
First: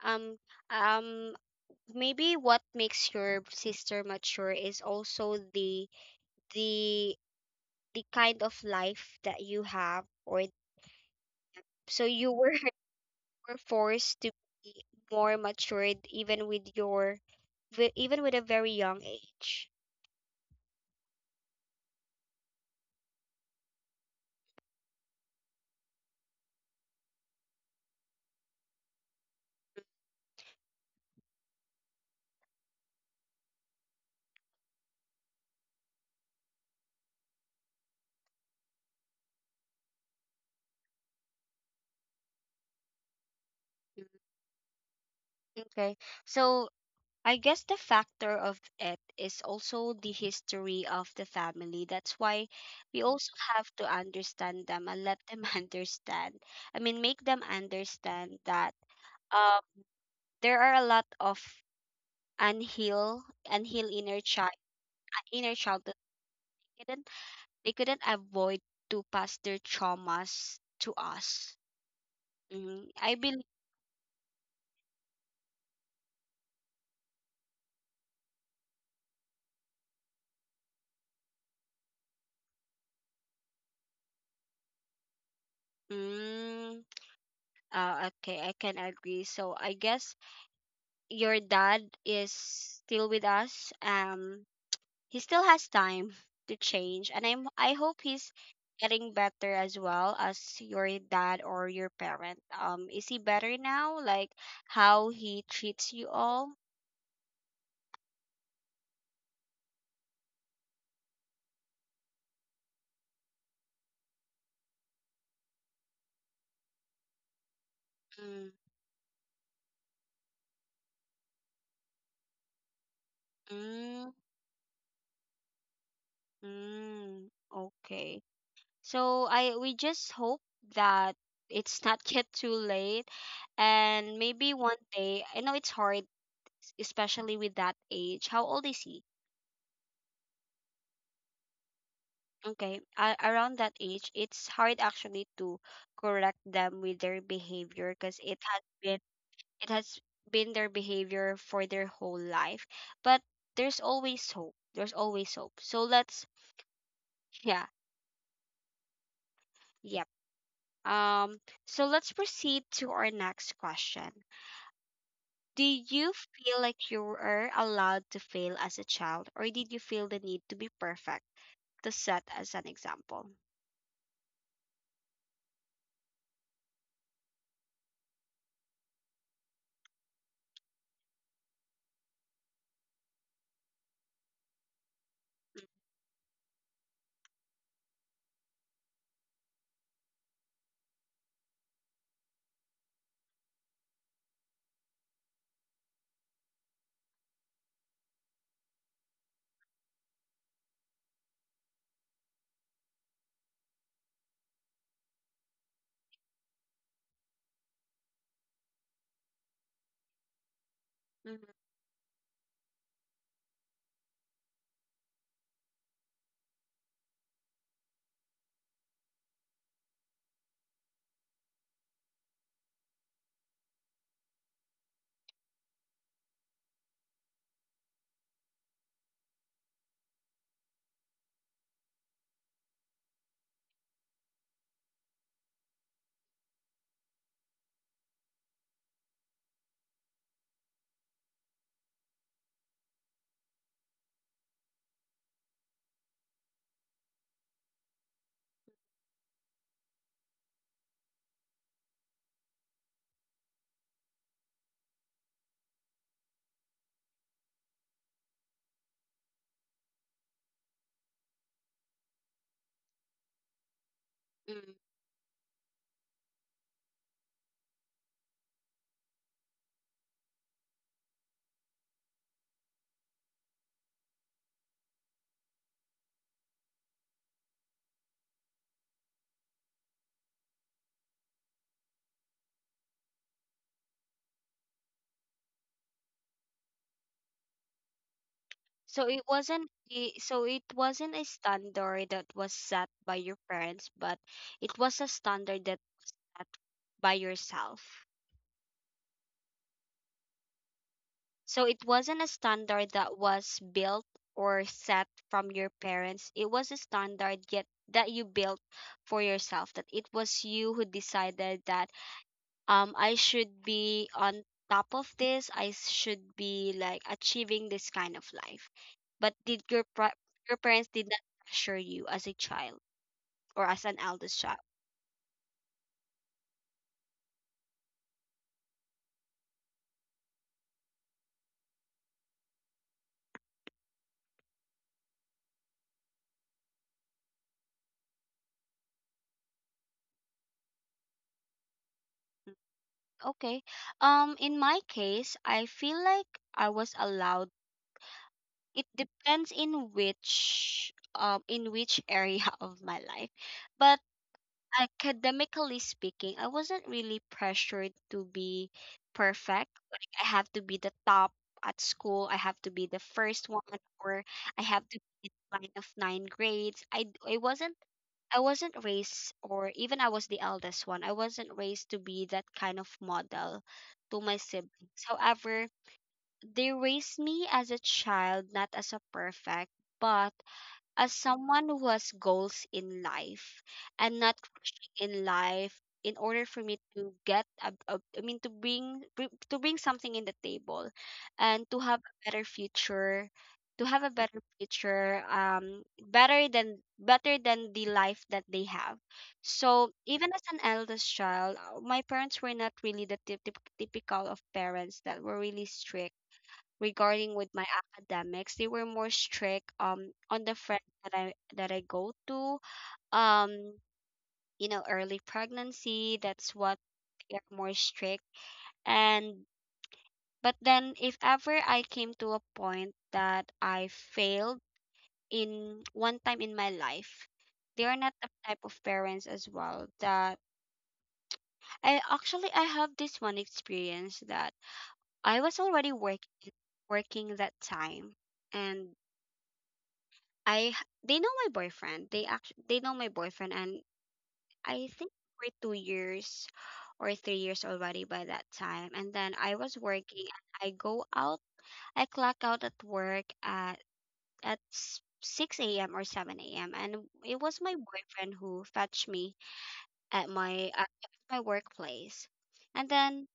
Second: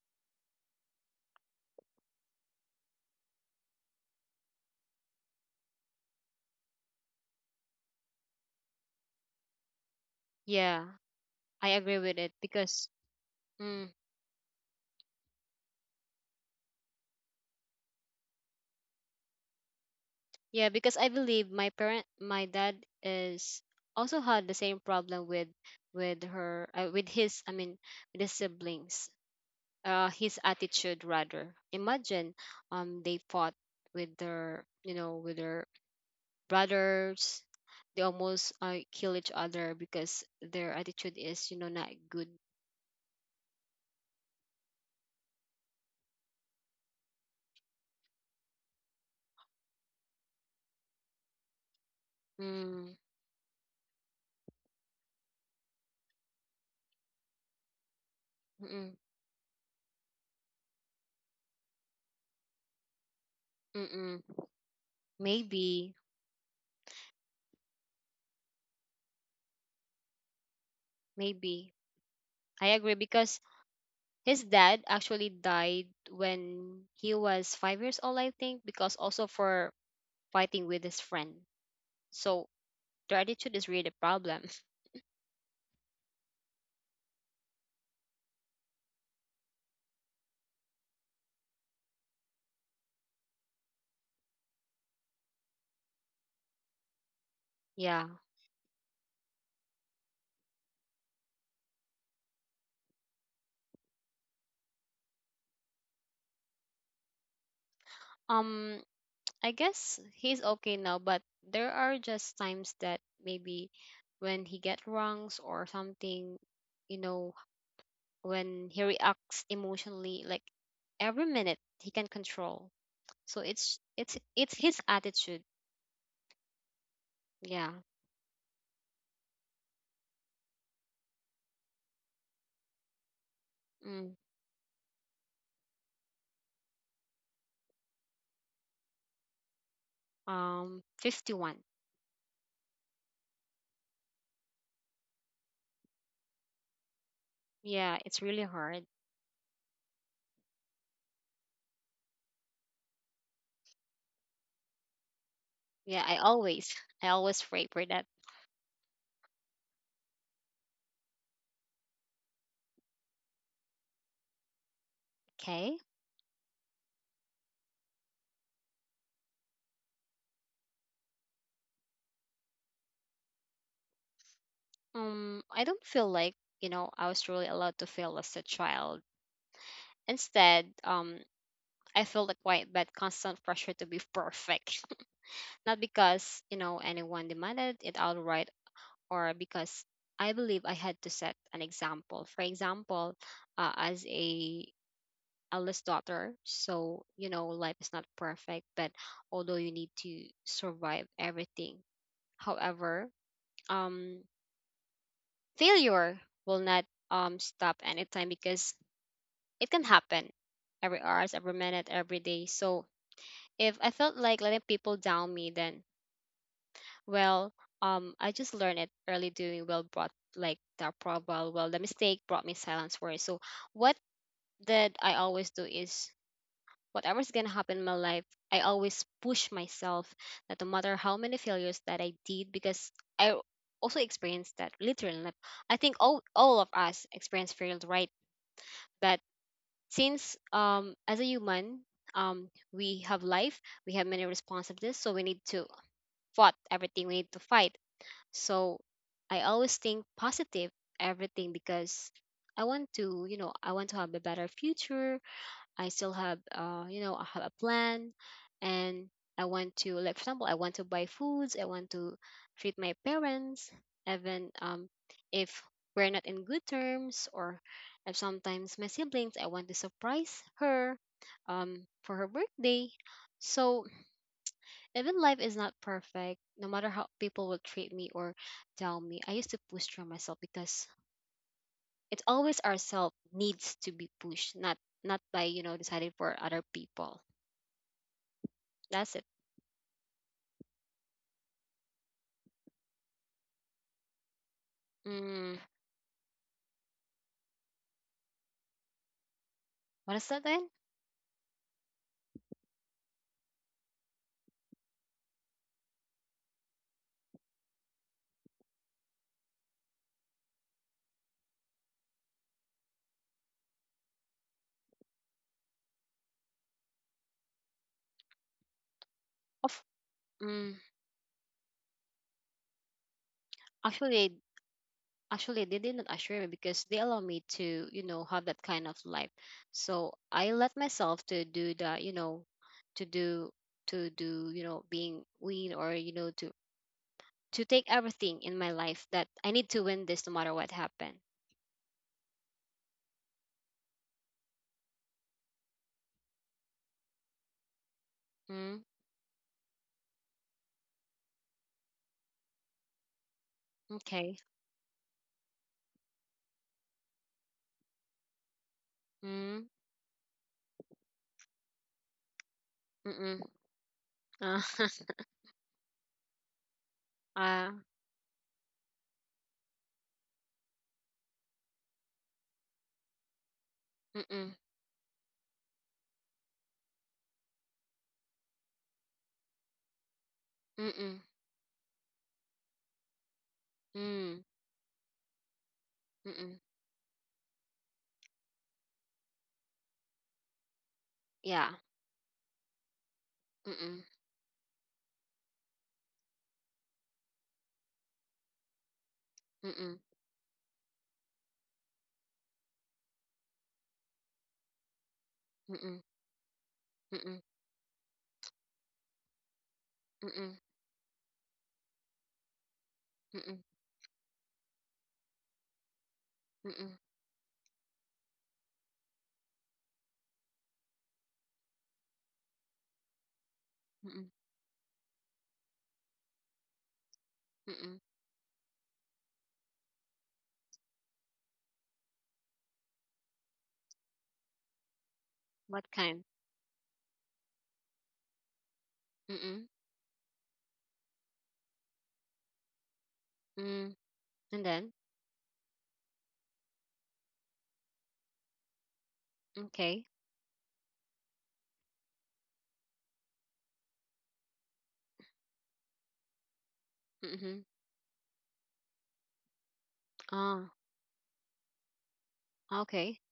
Um, um, Maybe what makes your sister mature is also the the the kind of life that you have, or
Yeah, I agree
so
with
you
it
were
because
were
mm.
forced to be more matured even with your wi- even with a very young age.
Yeah, because I believe my parent, my dad is also had the same problem with with her, uh, with his, I mean, with his siblings. Uh, his attitude rather. Imagine, um, they fought with their, you know, with their brothers. They almost uh, kill each other because their attitude is, you know, not good.
Mm. Okay. So I guess the factor of it is also the history of the family. That's why
Mm,
we also have to understand them and let them understand. I mean, make them understand
mm,
that
mm,
uh, there are a lot of and heal and heal inner
mm.
child inner childhood.
Maybe,
They couldn't they couldn't avoid to pass their traumas to us.
maybe. I
Mm,
agree
I believe.
because his dad actually died when he was five years old, I think, because also for fighting with his friend. So their attitude is really a problem.
Mm. Uh, okay, I can agree. So I guess your dad is still with us. Um, he still has time to change, and i'm i hope
Yeah.
he's getting better. As well as your dad or your parent, um, is he better now, like how he treats you all?
Um, I guess he's okay now, but there are just times that maybe when he get wrongs or something, you know,
Mm.
when he reacts emotionally, like every minute he can control. So it's
Mm.
it's it's his attitude.
Mm,
Yeah.
okay. So I, we just hope that it's not yet too late,
Mm.
and maybe one day. I know it's hard, s- especially with that age. How old is he?
Um, fifty-one.
Okay. A around that age, it's hard actually to correct them with their behavior
Yeah,
because
it's
it
really
has
hard.
been it has been their behavior for their whole life. But there's always hope. There's always hope. So
Yeah, I
let's
always, I always
yeah.
pray for that.
Yep. Um, so let's proceed to our next question. Do
Okay.
you feel like you were allowed to fail as a child, or did you feel the need to be perfect to set as an example?
Um, I don't feel like, you know, I was really allowed to fail as a child. Instead, um, I felt a quiet but constant pressure to be perfect. Not because, you know, anyone demanded it outright or because I believe I had to set an example. For example, uh, as a eldest daughter, so, you know, life is not perfect, but although you need to survive everything. However, um, failure will not um, stop anytime because it can happen every hours,
Mm.
every minute, every day. So if I felt like letting people down me, then, well, um, I just learned it early. Doing well brought like the approval. Well, well, the mistake brought me silence for it. So what did I always do is whatever's gonna happen in my life, I always push myself, that no matter how many failures that I did, because I also experienced that literally. Like, I think all all of us experience failed, right? That since um as a human, um we have life, we have many responsibilities, so we need to fight everything. We need to fight. So I always think positive everything because I want to, you know, I want to have a better future. I still have, uh, you know, I have a plan, and I want to, like, for example, I want to buy foods. I want to treat my parents, even
Mm.
um, if we're not in good terms, or if sometimes my siblings, I want to surprise her, um, for her birthday. So even life is not perfect, no matter how people will treat me or tell me, I used to push through myself because it's always ourself needs to be pushed, not not by, you know, decided for other people.
So
That's
it
it.
wasn't a- so it wasn't a standard that was set by your parents, but it was a
Mm,
standard that set by yourself.
what is that then?
So it wasn't a standard that was built or set from your parents. It was a standard yet that you built for yourself. That it was you who decided that um I should be on top of this. I should be like achieving this kind of life. But did your
Of
pra- your
mm,
parents did not pressure you as a child or as an
actually,
eldest child?
actually, they did not assure me because they allow me to, you know, have that kind of life. So I let myself to do that, you know, to do to do, you know, being win or you know to to take everything in my life that I need to win this no matter what happened.
Mm. Okay. Um, in my case, I feel like I was allowed. It
Mm,
depends in which um in which area of my life, but
okay.
academically speaking, I wasn't really pressured to be perfect,
Mm,
like I have to be the top at school, I have to be the first
mm-mm.
one, or I
Uh,
have to be in line of nine grades. i d- I
uh,
wasn't i wasn't raised, or even I was the eldest one, I wasn't raised to be that kind of model to my
mm-mm,
siblings. However, they raised me as a child, not as a perfect, but as
mm-mm,
someone who has goals in life and not
mm,
rushing in life in order for
mm-mm.
me to get a, a, I mean to bring bring- to bring something in the table and
Yeah.
to have a better future, to have a
Mm-mm,
better future, um, better than better than the life that they have. So
mm-mm,
even as an eldest child, uh, my parents were not really the typ- typ- typical of parents that were really
mm-mm,
strict regarding
mm-mm.
with my academics. They were more strict um on the
Mm-mm.
friend that i that I go to.
Mm-mm,
Um, you know early pregnancy, that's what
mm-mm,
they're more strict. And but then if ever I came to a point that I
mm-mm,
failed in one time in my life, they are
mm-mm.
not the type of parents as well that i actually I have this one experience that I was already
What kind?
working, working that time. And
Mm-mm,
I h- they know my boyfriend. They actually they know my boyfriend. And
mm. And
I
then?
think we're two years or three years already by that time. And then I was
Okay.
working. And I go out. I clock out at work at at s- six a m or seven a m. And it was
Mm-hmm.
my boyfriend who fetched me at my
Ah,
at my workplace. And
okay.
then,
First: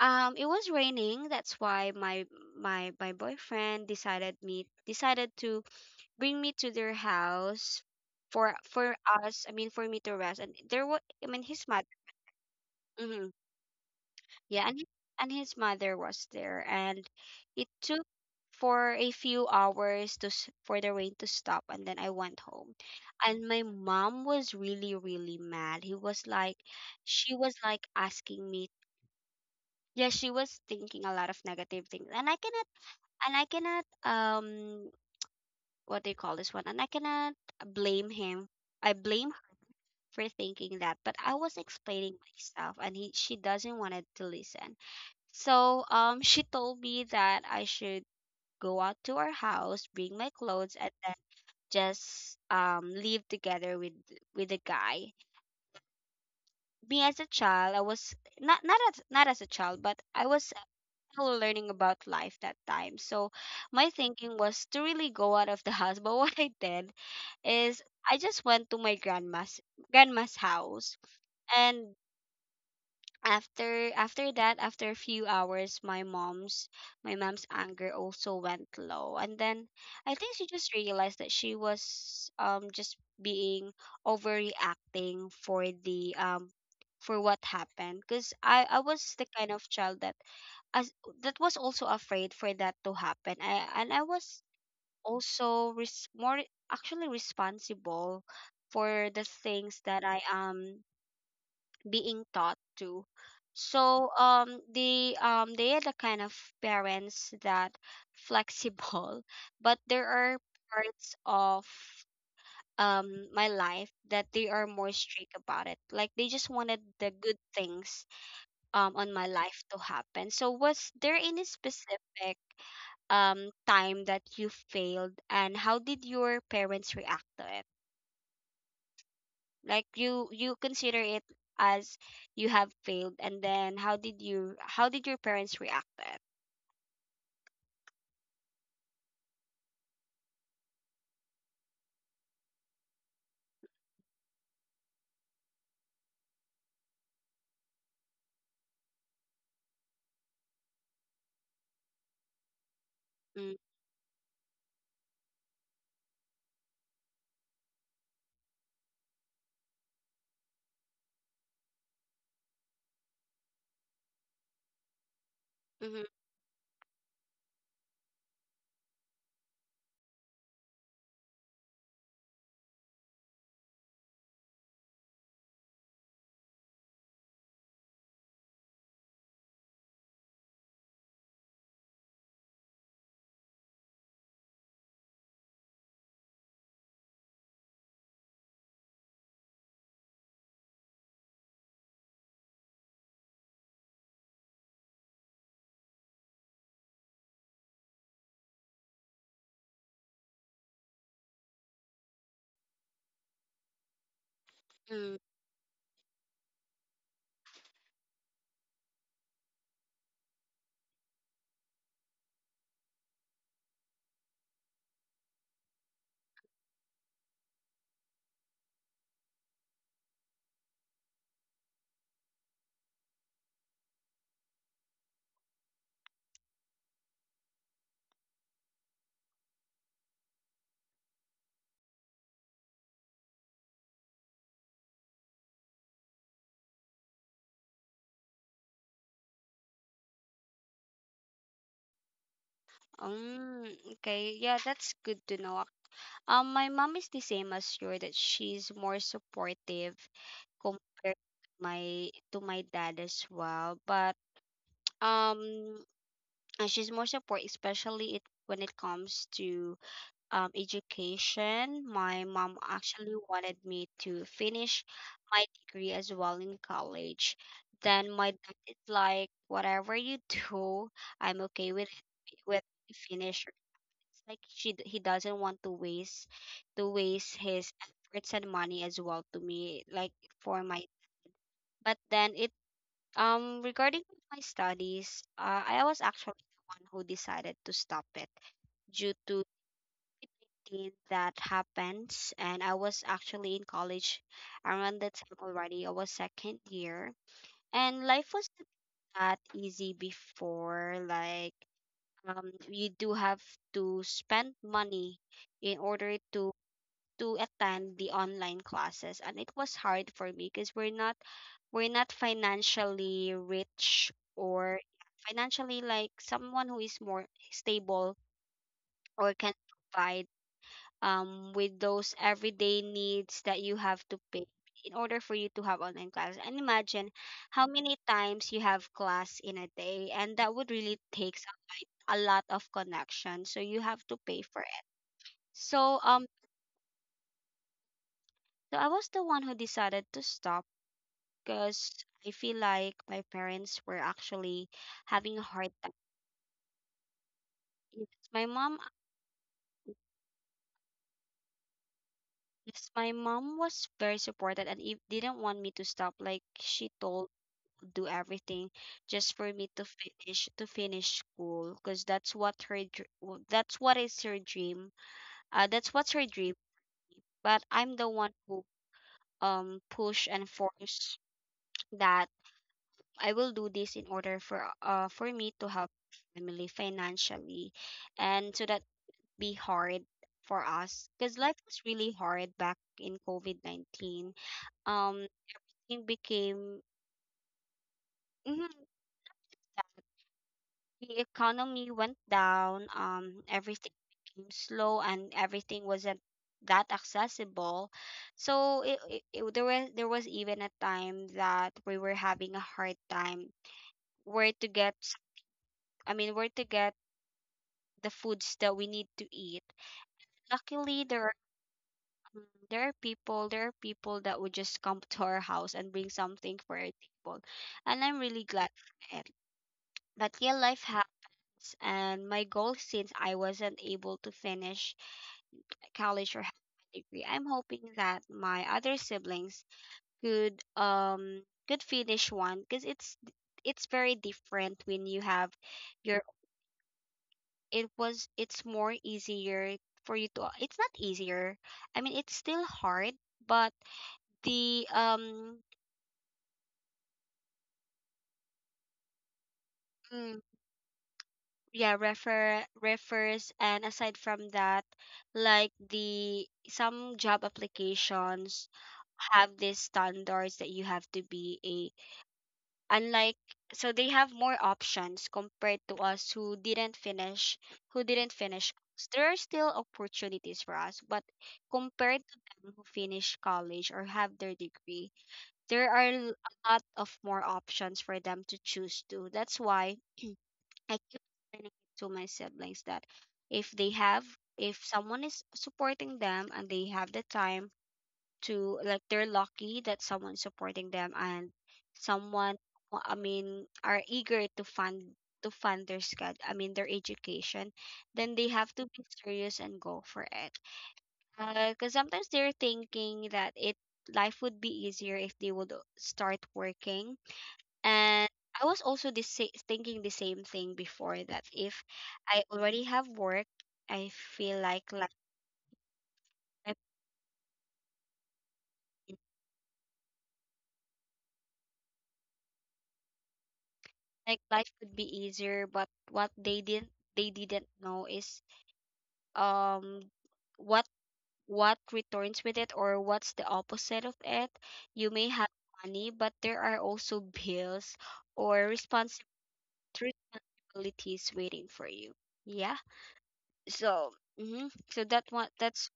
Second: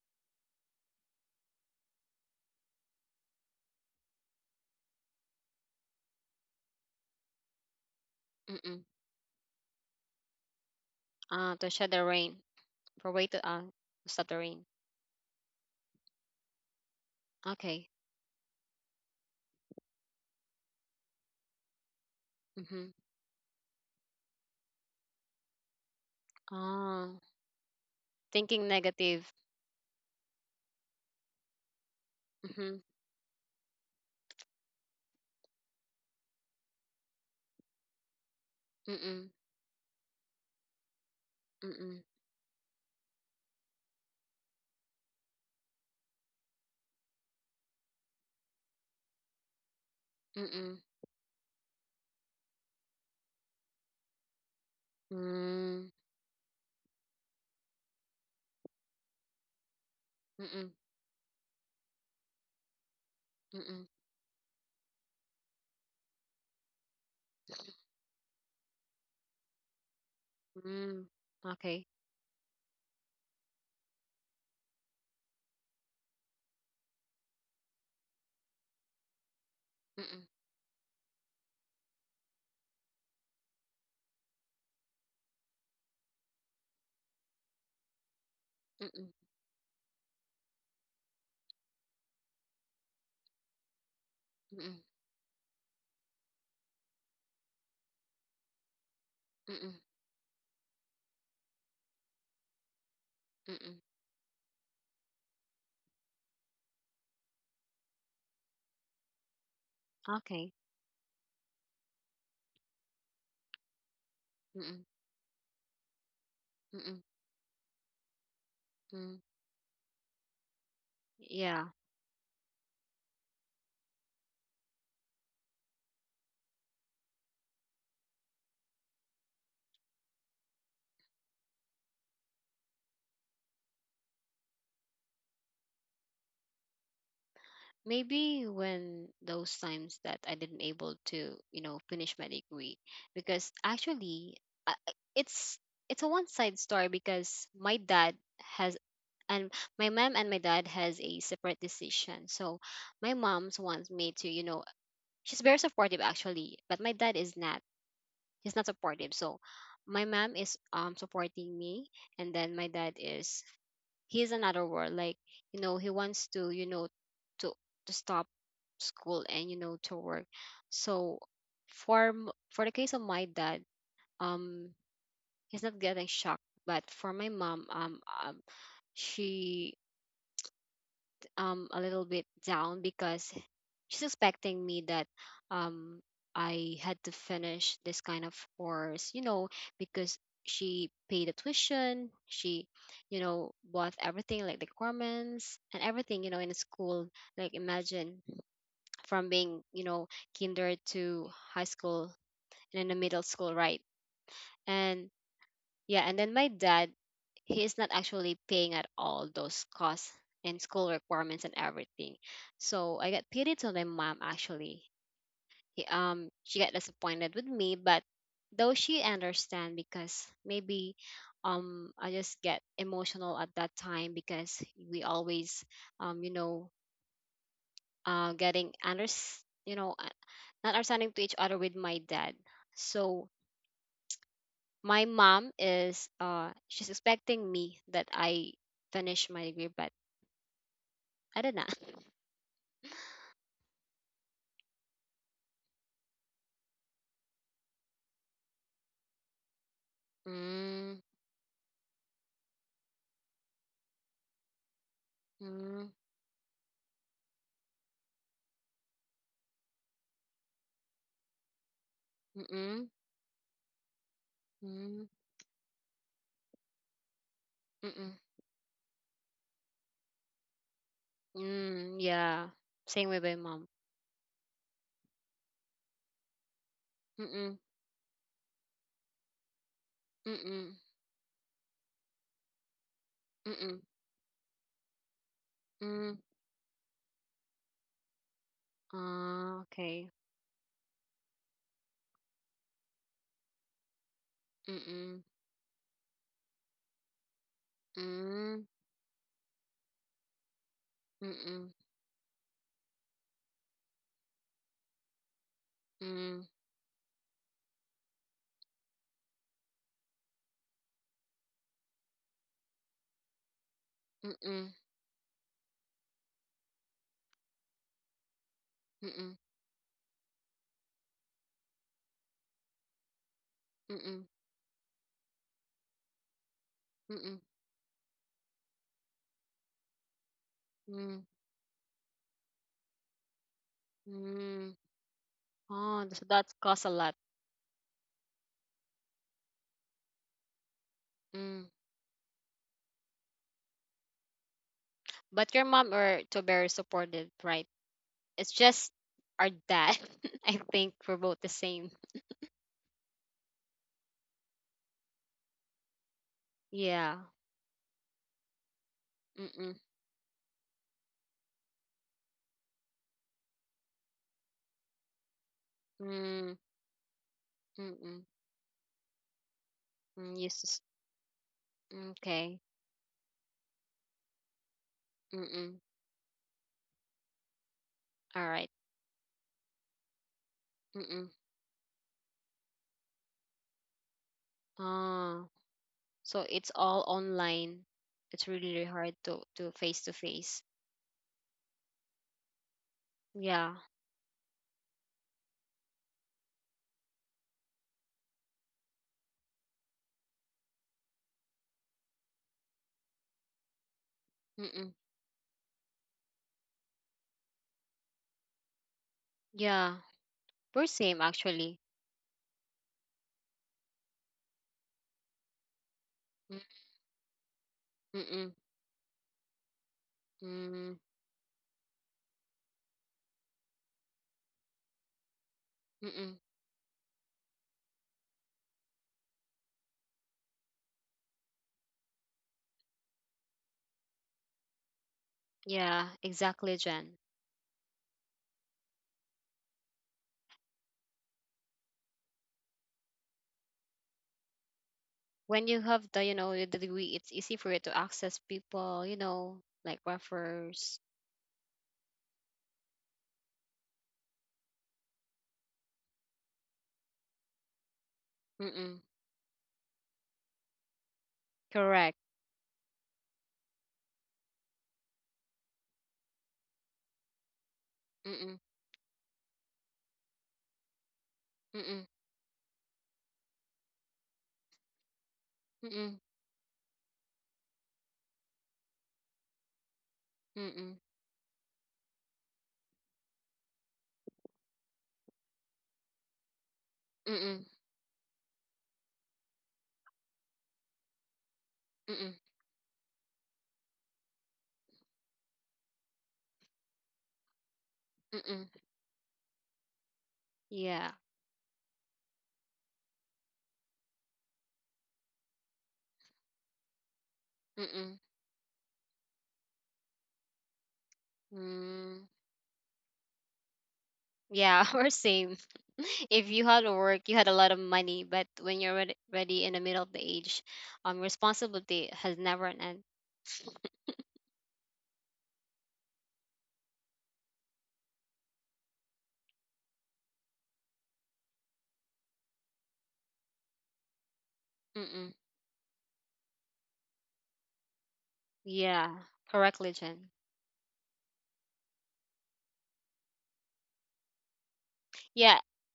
um, it was raining. That's why my my my boyfriend decided me decided to bring me to their house for
Mm-mm.
for us. I mean, for me to rest. And there was, I mean,
Ah,
his
to
mother.
shut the rain. For way
Hmm.
to uh, stop the rain.
Yeah, and and his mother was there, and it
Okay.
took for a few hours to s- for the rain to stop, and then I went home.
Mm-hmm.
And my mom was really really mad. He was like,
Ah,
she was like asking
thinking
me.
negative.
Yeah, she was thinking a lot of negative things, and I cannot
Mm-hmm.
and I cannot um, what do you call this one? And I cannot blame him. I
Mm-mm,
blame for thinking that, but I was
mm-mm,
explaining myself, and he she doesn't wanted to listen. So um she told me that I should go out to our house, bring my clothes,
mm-mm,
and then just um live together with with a guy.
mm,
Me as a child, I was not not as not as a child, but I was
mm-mm,
still learning about life that time. So
mm-mm,
my thinking was to really go out of the house. But what I did is I just went to my grandma's grandma's house.
mm. Okay.
And after after that after a few hours, my mom's my mom's anger also went low, and then I
Mm-mm,
think she just realized that she was um just being overreacting for the um for what happened, because i i
mm-mm,
was the kind of child that as that was also afraid for that to happen. I, and I was
mm-mm,
also res- more actually responsible for the
mm-mm,
things that I am being taught to.
mm-mm.
So um the um they are the kind of parents that flexible, but there are
Okay.
parts of um my life that they are
Mm-mm,
more strict about it. Like they just wanted
mm-mm,
the good things um on
mm.
my life to happen. So was there any
Yeah.
specific um time that you failed, and how did your parents react to it? Like you you consider it as you have failed, and then how did you how did your parents react to it?
Maybe when those times that I didn't able to, you know, finish my degree, because actually, I, I- it's it's a one side story because my dad has, and my mom and my dad has a separate decision. So my
Mm-hmm.
mom's wants me to, you know, she's very supportive actually, but my dad is not. He's not supportive. So my mom is um supporting me, and then my dad is he's another world, like, you know,
Mm,
he
mhm.
wants to, you know, to to stop school and, you know, to work. So for m- for the case of my dad, um he's not getting shocked, but for my mom, um, um she um a little bit down because she's expecting me that um I had to finish this kind of course, you know, because she paid the tuition, she, you know, bought everything like the garments and everything, you know, in school. Like imagine, from being, you know, kinder to high school and then the middle school, right? And
Mm.
yeah, and then my dad, he is not actually paying at all those costs and school requirements and everything. So I got pity to my mom actually. um she got disappointed with me, but though she understand because maybe um I just get emotional at that time because we always um you know uh getting under, you know, uh, not understanding to each other with my dad. So my mom is uh she's expecting me that I finish my degree, but I did not.
Um, okay, yeah, that's good to know. Um, my mom is the same as you, that she's more supportive
Mm,
compared to my to my dad as well. But um,
mm,
uh, she's more support, especially it when it comes to um education. My mom
mm-mm,
actually wanted me to finish
mm,
my degree as well in college. Then
mm-mm,
my dad is like, whatever you do, I'm okay with
mm,
it,
yeah
with you
same with my
finish.
mom.
It's like she d- he doesn't want to waste to waste
Mm-mm,
his efforts and money as well to me, like for
mm-mm.
my. But then it um
Mm,
regarding my studies, uh, I was
mm.
actually the one who decided to stop it due to
Ah, okay.
two thousand eighteen that happens, and I was actually in college
Mm,
around that
mm,
time already. I was second year, and life was
mm,
not that easy before, like
mm,
um, you do have to spend money in order
mm,
to to attend the online classes. And it was hard for me because we're not we're not financially rich
mm,
or financially like someone who is more stable or can provide um with those everyday needs that you have to
mm,
pay in order for you to have online classes. And imagine
mm,
how many times you have class in a day, and that would really
mm,
take a lot of connection, so you have to pay for
mm.
it. So
Oh, so
um,
that costs a lot.
so I was the one who decided to stop
Mm.
because I feel like my parents were actually having a
But your
hard
mom
time.
or to very supportive, right?
Yes. My
It's
mom,
just our dad. I think we're both the same.
yes, my mom was very supportive and if, didn't want me to stop. Like she
Yeah.
told do everything just for me
Mm-mm.
to finish to finish school, because that's what her dr- w- that's what is her dream, uh, that's what's her
Mm.
dream. But I'm the
Mm-mm.
one who um push
Mm.
and
Yes. Yes.
force
Mm,
that
okay.
I will do this in order for uh for me to
Mm-mm.
help family financially
All
and so
right.
that be hard for us,
Mm-mm.
because life was really hard back in COVID nineteen. Um,
Ah.
it
So it's
became
all online. It's really,
mhm,
really hard to to face
that
to face.
the economy went down, um,
Yeah.
everything became slow, and everything wasn't that accessible. So it, it, it there was there was even a time that we were having a hard time where to
Mm-mm.
get s- I mean, where to get the foods that we need to eat.
Yeah, we're
Luckily,
same
there are
actually.
mm, there are people there are people that would just come to our house and bring
Mm-
something for our table, and I'm really
Mm-mm.
glad for it. But yeah, life
Mm,
happens, and my goal, since I wasn't able to finish college
mm-mm.
or have a degree, I'm hoping that my other siblings could um could finish one, because it's it's very different when you have
Yeah
your
exactly, Jen,
it was it's more easier for you to it's not easier, i mean it's still hard, but the um
when you have the, you know, the degree, it's easy for you to access people, you know, like
mm,
refers.
yeah, refer refers, and aside from that, like, the some job applications
Mm-mm.
have these standards that you have to be a
Correct.
unlike, so they have more options compared to us who didn't finish, who didn't
Mm-mm.
finish college. There are still opportunities for us, but
Mm-mm.
compared to them who finish college or have their degree, there are
Mm-mm.
l- a lot of more options for them to choose to. That's why I
Mm-mm.
keep telling to my siblings that if they have, if someone is supporting them and they have the
Mm-mm.
time to, like, they're lucky that someone's supporting them, and
Mm-mm.
someone, well, I mean are eager to fund to fund their sched I mean their education, then they
Mm-mm.
have to be serious and go for it.
Yeah.
Because sometimes they're thinking that it life would be easier if they would start working,
Mm-mm.
and I was also the sa- thinking the same thing before that, if
Mm.
I already have work, I feel
Yeah,
like
we're
life.
same. If you had to work, you had a lot of money, but when you're ready, ready in the middle of the age, um, responsibility has never an end.
Like life could be easier, but what they didn't, they didn't know is um what what returns with it, or what's the opposite of it. You may
Mm-mm.
have money, but there are also bills or
Yeah,
responsi-
correctly, Jen.
responsibilities waiting for you, yeah. So, hmm, so that one,
Yeah,
that's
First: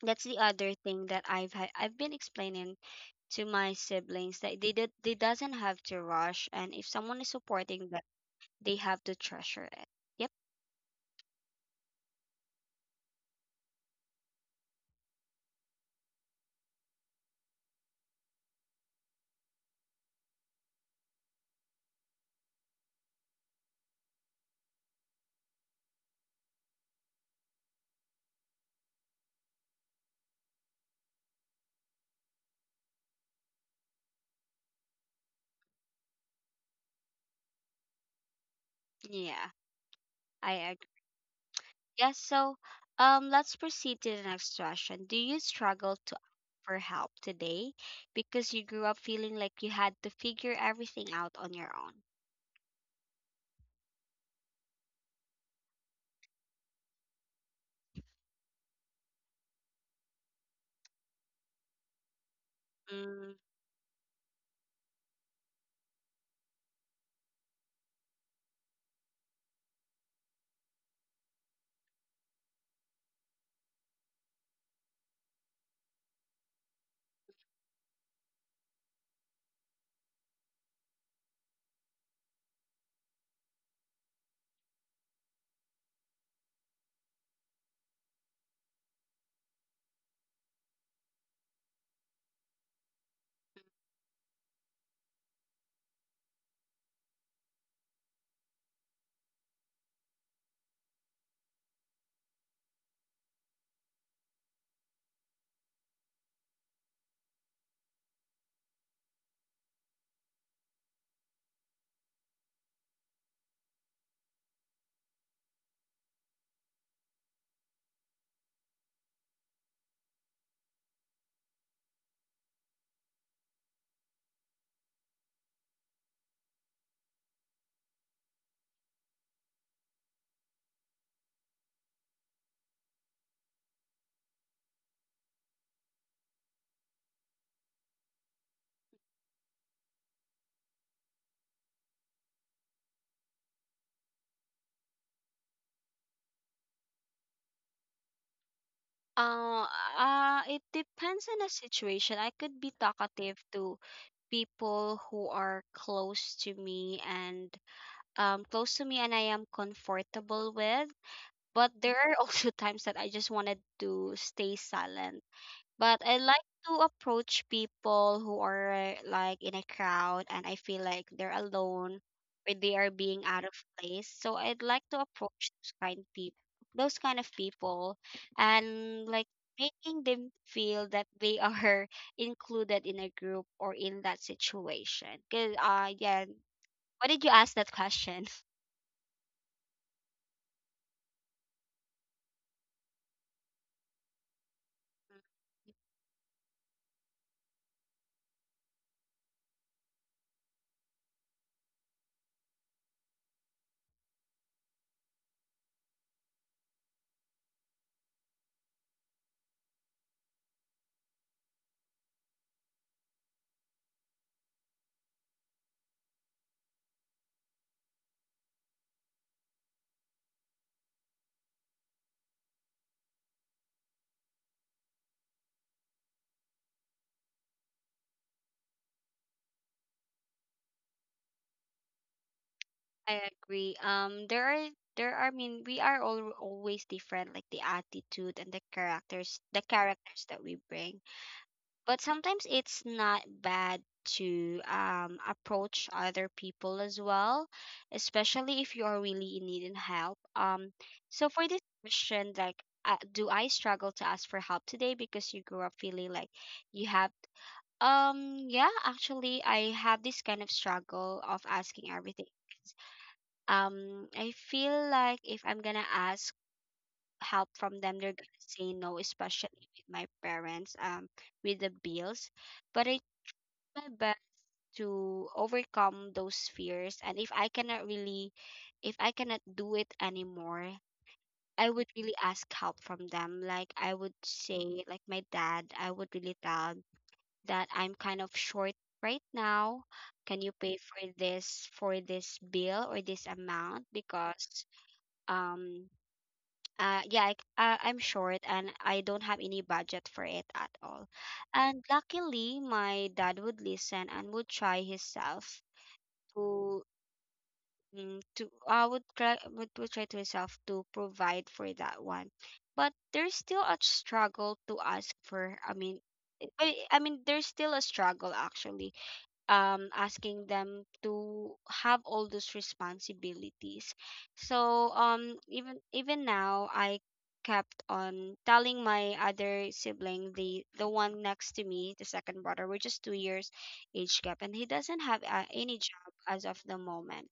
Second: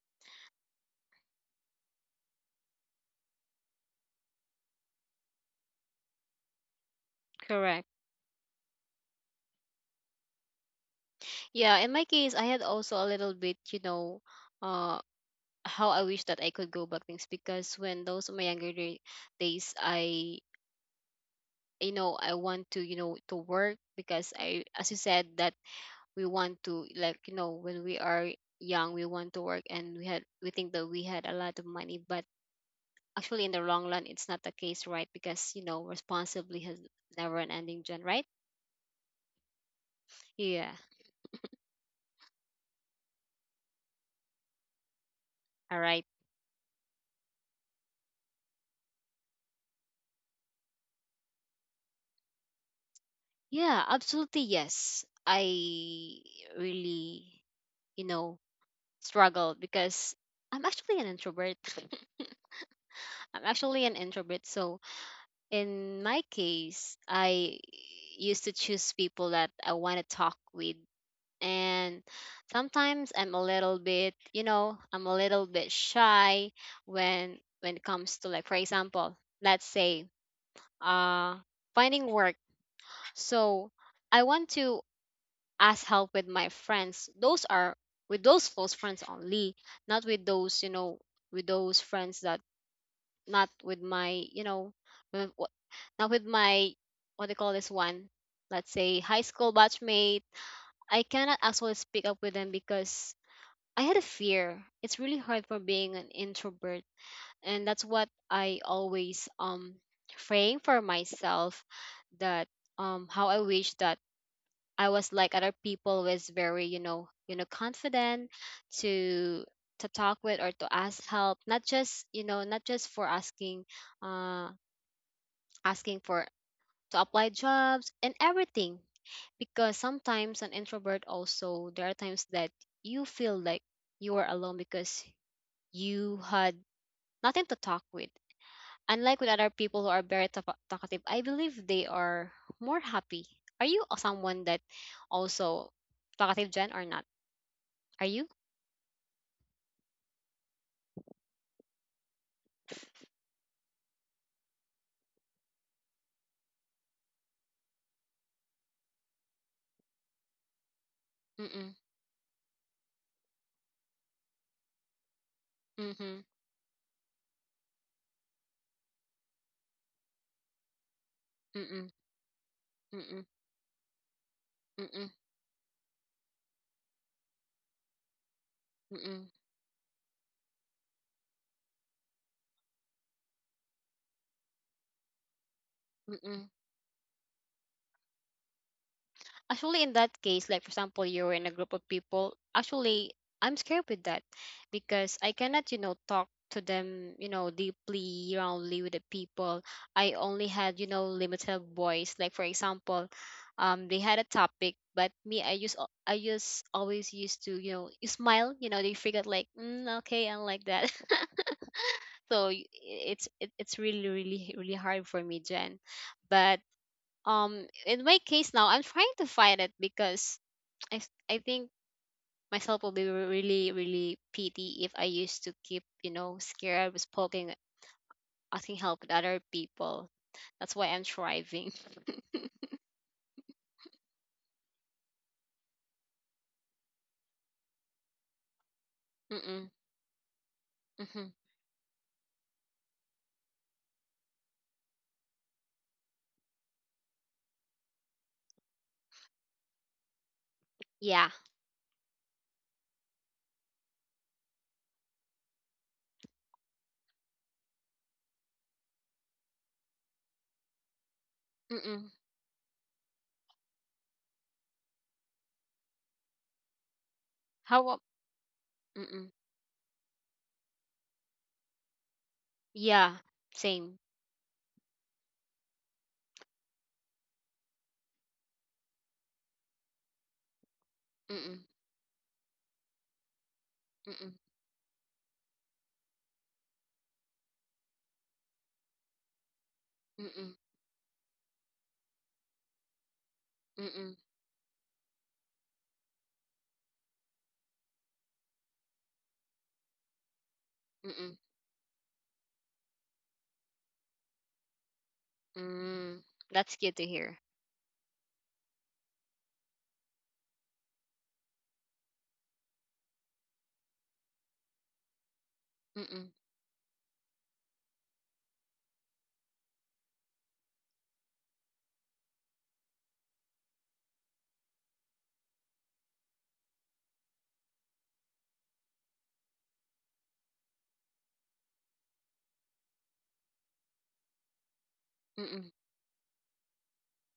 that's the other thing that I've ha- I've been explaining to my siblings, that they did they doesn't have to rush, and if someone is
correct.
supporting them, they have to treasure it, yeah.
Yeah, in my case, I had also a little bit, you know, uh, how I wish that I could go back things because when those my younger day, days, I, you know, I want to, you know, to work because I, as you said, that we want to like, you know, when we are young, we want to work and we had we think that we had a lot of money, but actually in the long run it's not the case, right? Because, you know, responsibly has never an ending, Gen, right?
Yeah, I
Yeah,
agree. Yes, so um, let's proceed to the next question. Do you
all
struggle
right.
to ask for help today because you grew up feeling like you had to figure everything out on your own?
Yeah, absolutely, yes. I really you know struggle because I'm actually an introvert.
Mm,
I'm actually an introvert, so in my case I used to choose people that I want to talk with. And sometimes I'm a little bit, you know, I'm a little bit shy when when it comes to, like, for example, let's say uh finding work. So I want to ask help with my friends. Those are with those close friends only, not with those, you know, with those friends that, not with my, you know, with, not with my, what they call this one, let's say high school batchmate. I cannot actually speak up with them because I had a fear. It's really hard for being an introvert, and that's what I always um frame for myself, that um how I wish that I was like other people, was very, you know, you know, confident to to talk with or to ask help, not just, you know, not just for asking uh asking for to apply jobs and everything. Because sometimes an introvert, also there are times that you feel like you are alone because you had nothing to talk with. Unlike with other people who are very talk- talkative, I believe they are more happy. Are you a- someone that also talkative, Jen, or not? Are you?
uh, uh, it depends on the situation. I could be talkative to people who are close to me and um, close to me and I am comfortable with.
Mm-mm,
But there are also times that I just wanted to stay silent. But I
mm-hmm,
like to approach people who are like in a crowd and I feel like they're
mm-mm,
alone or they are
mm-mm,
being out of place. So I'd like to
mm-mm,
approach those kind of people, those kind of people and,
mm-mm,
like, making them feel that they are included in a group or in that situation. Cause, uh, yeah,
mm-mm,
why did you ask that question?
actually in that case, like, for example, you're in a group of people, actually I'm scared with that because I cannot, you know, talk to them, you know, deeply roundly with the people. I only had, you know, limited voice. Like, for example, um they had a topic, but me, I just al- I just always used to, you know, you smile, you know, they figured like, mm, okay, I like that. So y- it's it, it's really really really hard for me, Jen. But um in my case now I'm trying to fight it because i s- I think myself will be re- really really pity if I used to keep, you know, scared with poking, asking help with other people. That's why I'm thriving.
I agree. Um, there are there are, I mean, we are all always different, like the attitude and the characters, the
Mm-mm,
characters that we bring.
mm-mm,
But sometimes it's not bad to um approach other people as well, especially if you are really in need and help. Um,
yeah,
so for this question, like, uh, do I struggle to ask for help today because you grew up feeling like you have um yeah, actually I have this kind of struggle of asking
mm-mm.
everything. Um, I feel like if I'm gonna ask help
How
from
about,
them, they're gonna say no,
mm-mm,
especially with my parents, um, with the bills. But I
yeah,
do my
same,
best to overcome those fears, and if I cannot really, if I cannot do it anymore,
mm-mm,
I would really ask help from them. Like, I would
mm-mm,
say, like my dad, I would really tell that I'm kind of short right now. Can
mm-mm,
you pay for this for this bill or this amount,
mm-mm,
because um uh, yeah, I, c- uh, I'm short and I don't have any budget for it at all.
mm-mm,
And luckily, my dad would listen and would try himself
mm. That's
to
good to hear.
mm, to I would try would, would try to himself to provide for that one. But there's still a struggle to ask for. I mean,
Mm-mm,
I, I mean, there's still a struggle, actually, um, asking them to have all those responsibilities. So, um, even even now, I kept on telling my other sibling, the the one next to me, the second brother, we're just two years age gap, and he doesn't have uh,
mm-mm,
any job as of the moment.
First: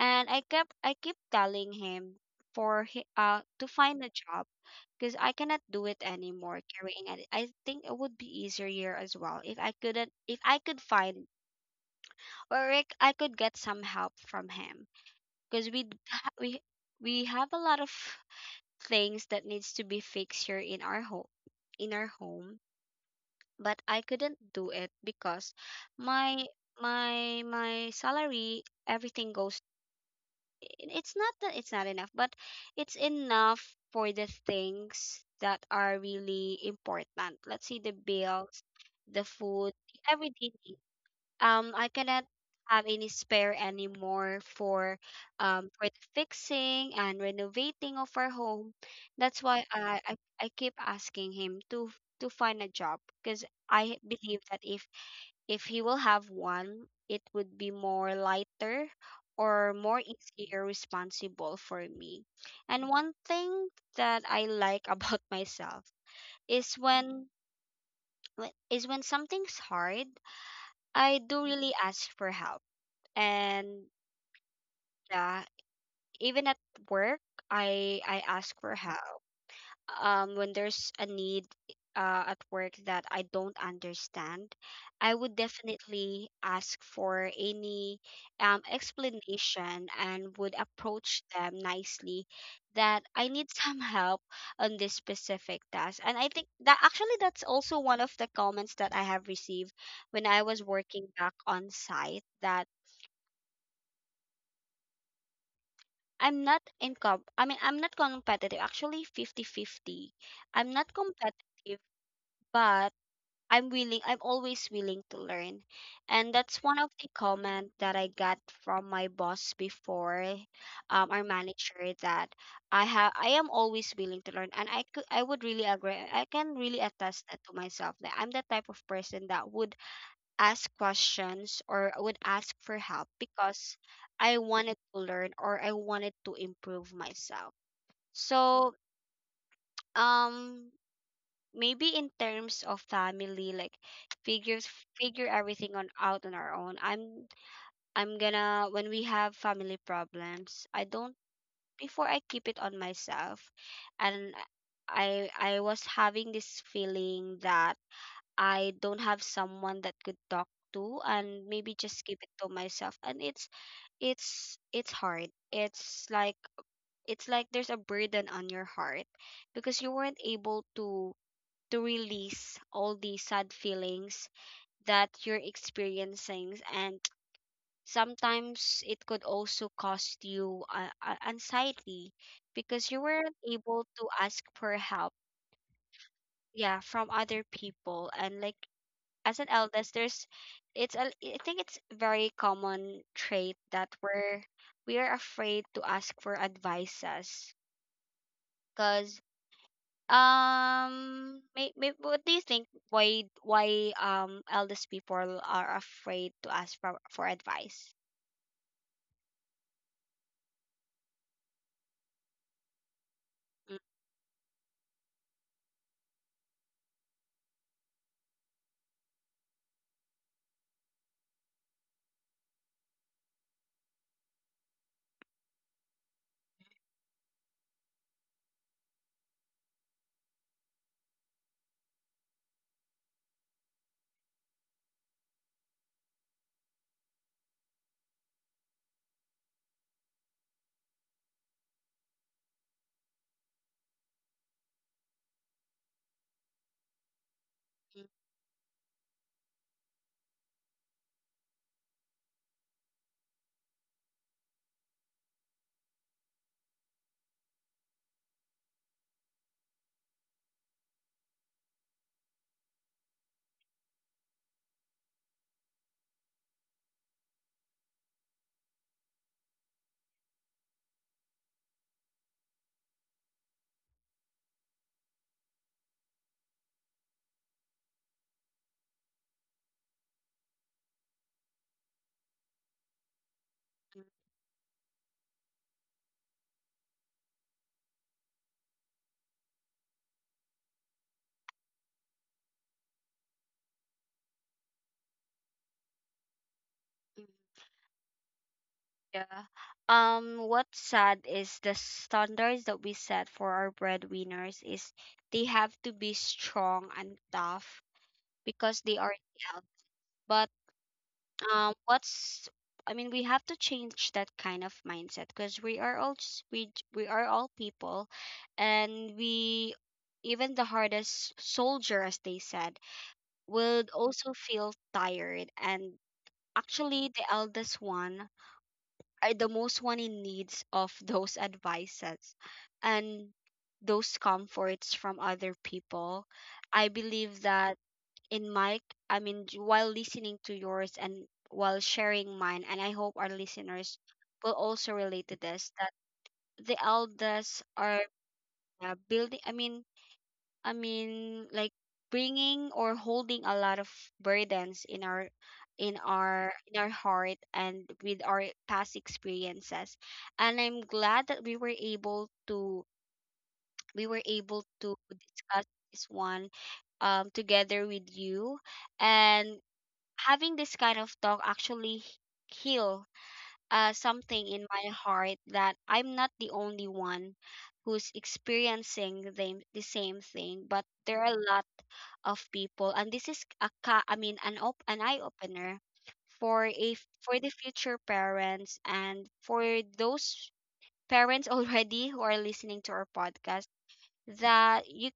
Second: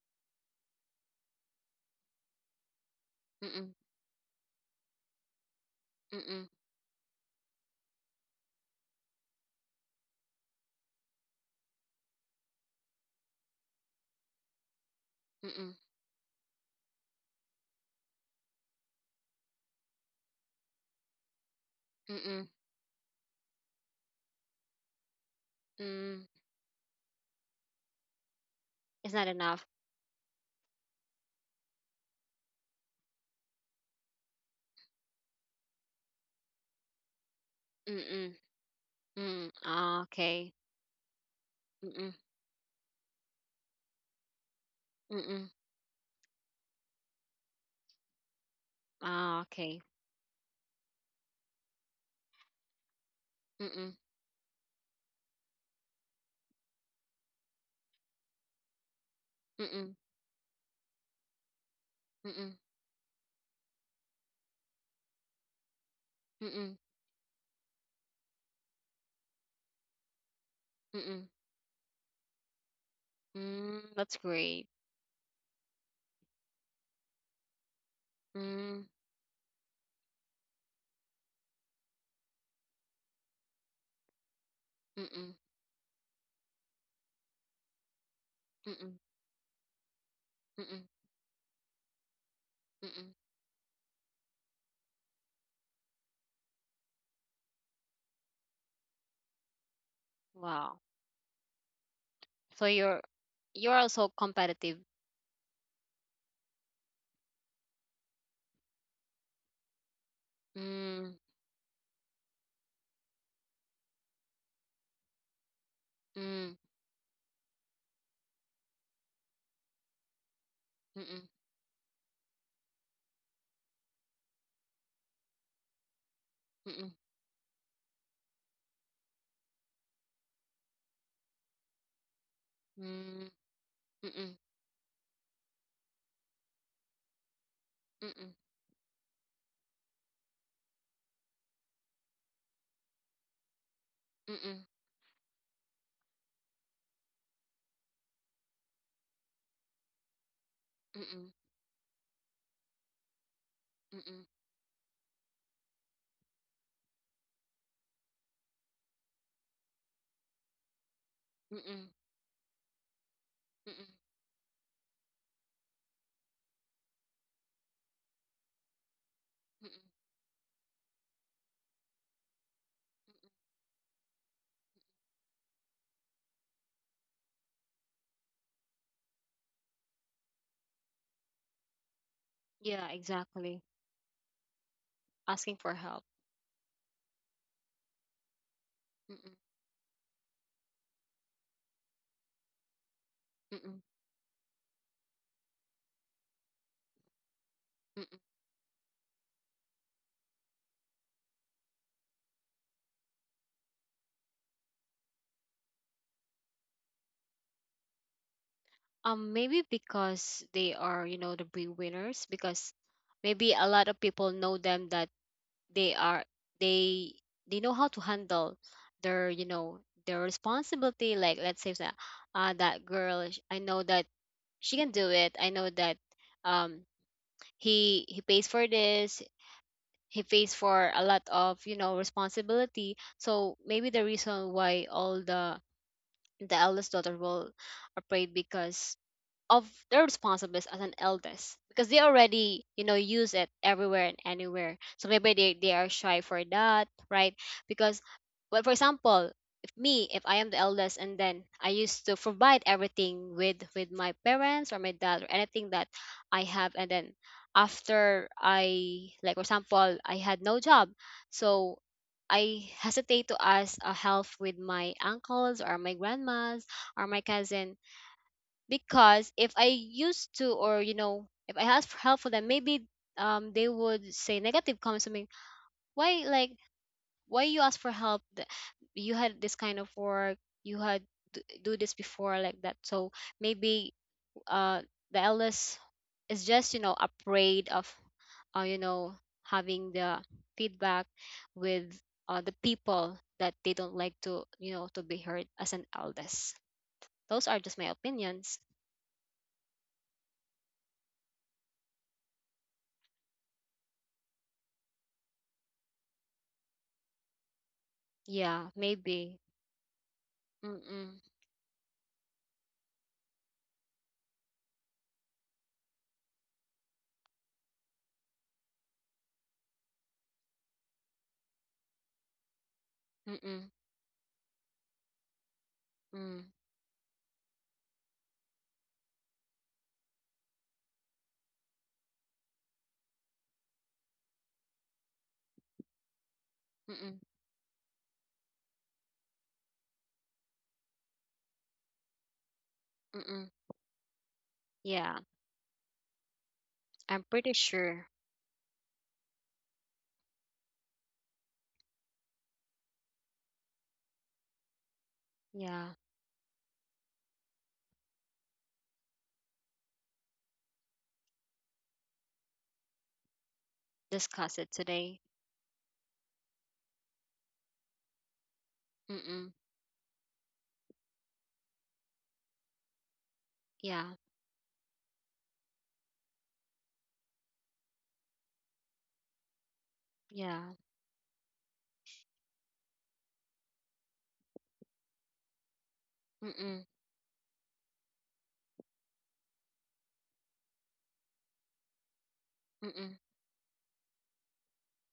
And I kept I keep telling him for he, uh, to
mm-mm,
find a job, because I cannot do it
mm-mm,
anymore carrying it. I think it would be easier as well if I couldn't, if I could find, or Rick, I could get some help from him, because
mm-mm,
we d- ha- we we have a lot of things that needs to be fixed here in our home in our
mm-mm,
home, but I couldn't do it because
mm.
my my my salary
It's not
everything goes
enough.
it's not that it's not enough, but it's enough for the things that are really important. Let's say the
Mm-mm.
bills, the
Mm,
food,
ah,
everything.
okay.
Um, I
Mm-mm,
cannot have any spare anymore for
mm-mm.
um for the fixing and renovating of our home. That's
Ah,
why
okay.
I I, I keep asking him to to find a job, because
Mm-mm,
I believe that if if he will have one, it would be more lighter or
mm-mm,
more easier responsible for me.
mm-mm,
And one thing that I like about myself is
mm-mm,
when when- is when something's hard, I
mm-mm.
do really ask for help. And
Mm, that's great.
yeah, even at work, i i ask for
Mm,
help. Um, when there's a need, uh, at work that I don't understand, I would
mm-mm,
definitely ask for any, um,
mm-mm,
explanation and would
mm-mm,
approach them nicely that
mm-mm.
I need some help on this specific task. And I think that, actually, that's also one of the comments that I have received when I was
Wow.
working back on site. That
So you're you're also competitive.
I'm not incom. I mean, I'm not competitive, actually. Fifty fifty. I'm not
Mm,
competitive, but I'm willing, I'm always willing to learn, and that's
mm,
one of the comment that I got from my boss before, um, our
mm-mm,
manager, that I have I am always willing to learn, and I could I would really agree, I can really
mm-mm,
attest that to myself, that I'm the type of person that would ask questions or would ask for help,
mm,
because I
mm-mm,
wanted to learn or I wanted to improve myself.
mm-mm,
So, um, maybe in terms of family, like,
mm-mm,
figures figure everything on out on our own. I'm I'm gonna when we have family problems, I
mm-mm,
don't,
mm-mm,
before, I keep it on myself,
mm-mm,
and I I was having this feeling that I don't have someone that could talk to, and maybe
mm-mm,
just keep it to myself. And it's
mm-mm.
it's it's hard. It's like, it's like there's a burden on your heart, because you weren't able to to release all the sad feelings that you're experiencing. And sometimes it could also cost you, uh, uh, anxiety, because
Yeah,
you weren't
exactly.
able to ask for help,
Asking for help.
yeah, from other people. And, like,
Mm-mm,
as an eldest, there's, it's a, I think it's very common trait,
mm-mm.
that we're we are afraid to ask for advices, because, um may, may, what do you think why why um eldest people are afraid to ask for, for advice.
Um, maybe because they are, you know, the breadwinners. Because maybe a lot of people know them that they are, they they know how to handle their, you know, their responsibility. Like, let's say that, uh, that girl, sh- I know that she can do it. I know that um he he pays for this. He pays for a lot of, you know, responsibility. So maybe the reason why all the the eldest daughter will afraid because of their responsibilities as an eldest, because they already, you know, use it everywhere and anywhere. So maybe they, they are shy for that, right? Because,
Mm-mm-mm-mm.
well, for example, if me, if I am the eldest, and then I used to provide everything with with my parents or my dad or anything that I have, and then after, I, like for example, I had no job, so I hesitate to ask a help with my uncles or my grandmas or my cousin. Because if I used to, or, you know, if I ask for help for them, maybe um they would say negative comments to me, why, like, why you ask for help? Th- you had this kind of work, you had d- do this before, like that. So maybe, uh the eldest is just, you know, afraid of, uh, you know, having the feedback with, uh, the people that they don't like to, you know, to be heard as an eldest. Those are just my opinions.
Yeah, um, what's sad is the standards that we set for our breadwinners is they have to be strong and tough
Yeah,
because they are the
maybe.
eldest.
Mm-mm,
Um, what's, I mean, we have to change that kind of mindset, because we are all s- we j- we are all people, and we, even the hardest soldier, as they said,
mm-mm,
would also feel tired. And
mm,
actually, the eldest one are the most one in needs of those advices and those comforts from other people. I
mm-mm,
believe that in my, I mean, j- while listening to yours and while sharing mine, and I hope our
mm-mm.
listeners will also
Yeah,
relate to this, that the
I'm pretty
elders are,
sure.
uh, building, I mean, I mean, like, bringing or holding a lot of burdens in our in
Yeah,
our in our heart and with our past experiences. And I'm glad that we were able to, we were
discuss
able
it
to
today.
discuss this one, um, together with you.
Mm-mm,
And having this kind of talk actually h- heal, uh,
yeah,
something in my heart, that I'm not the only one who's experiencing the, the same
yeah,
thing, but there are a lot of people, and this is a ca- I mean an op- an eye opener for
mm-mm,
a f- for the future parents and for those parents already who are listening to our
mm-mm.
podcast, that you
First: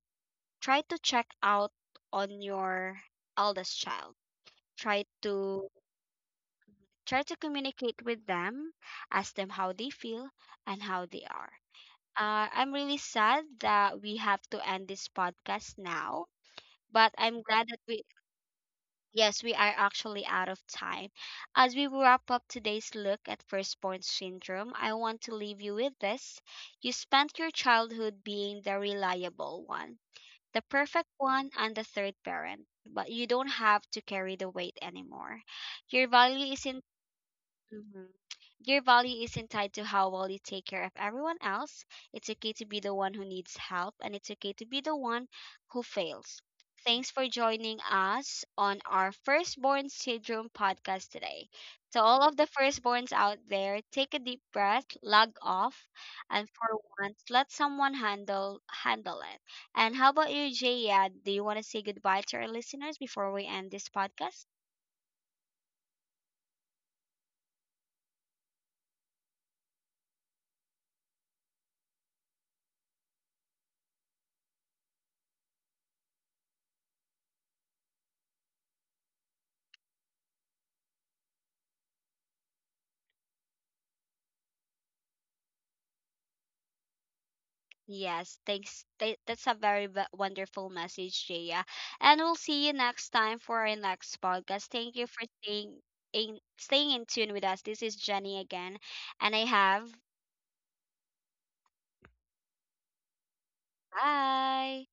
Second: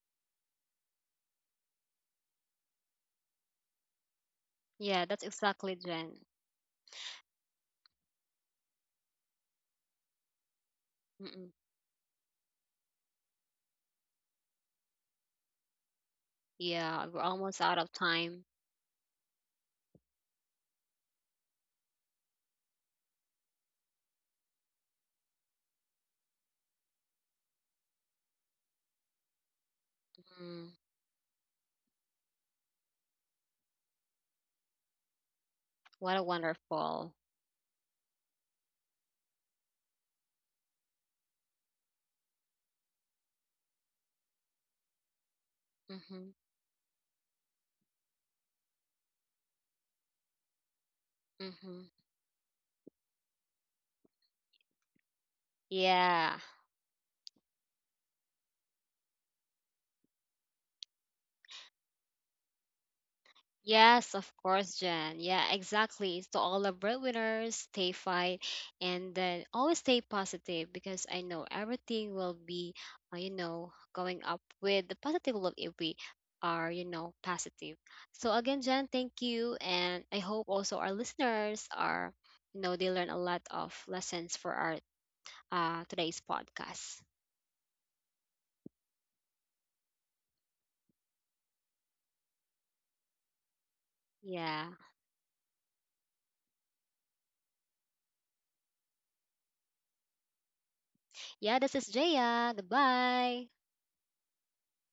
try to check out on your eldest child.
Yeah,
Try
that's
to
exactly, Jen.
Try to communicate with them, ask them how they feel and how they
Mm-mm.
are. Uh, I'm really sad that we have to end this podcast now,
Yeah,
but
we're
I'm
almost
glad
out
that
of
we,
time.
yes, we are actually out of time. As we wrap up today's look at firstborn syndrome, I want to leave you with this. You spent your childhood being the reliable one, the
Mm,
perfect one, and the third parent, but you don't have to carry the weight anymore. Your
what a
value isn't
wonderful.
Mhm. Your value isn't tied to how well you take care of everyone else. It's okay to be the one who needs help, and it's okay to be the one who
Mm-hmm,
fails. Thanks for joining us on our Firstborn Syndrome podcast today.
mm-hmm.
To all of the firstborns out there, take a deep breath, log off,
Yeah,
and for once, let someone handle handle it. And how about you, Jaya? Do you want to say goodbye to our listeners before we end this
yes, of
podcast?
course, Jen. Yeah, exactly. To all the breadwinners, stay fight and then always stay positive, because I know everything will be, uh, you know, going up with the positive look if we are, you know, positive. So again, Jen, thank you. And I hope also our listeners are, you know, they learn a lot of lessons for our uh, today's podcast.
Yes, thanks. Th- That's a very v- wonderful message, Jaya. And we'll see you next time for our next
Yeah.
podcast. Thank you for staying in, staying in tune with us. This is Jenny again, and I have
Yeah, this is Jaya. Goodbye.
bye.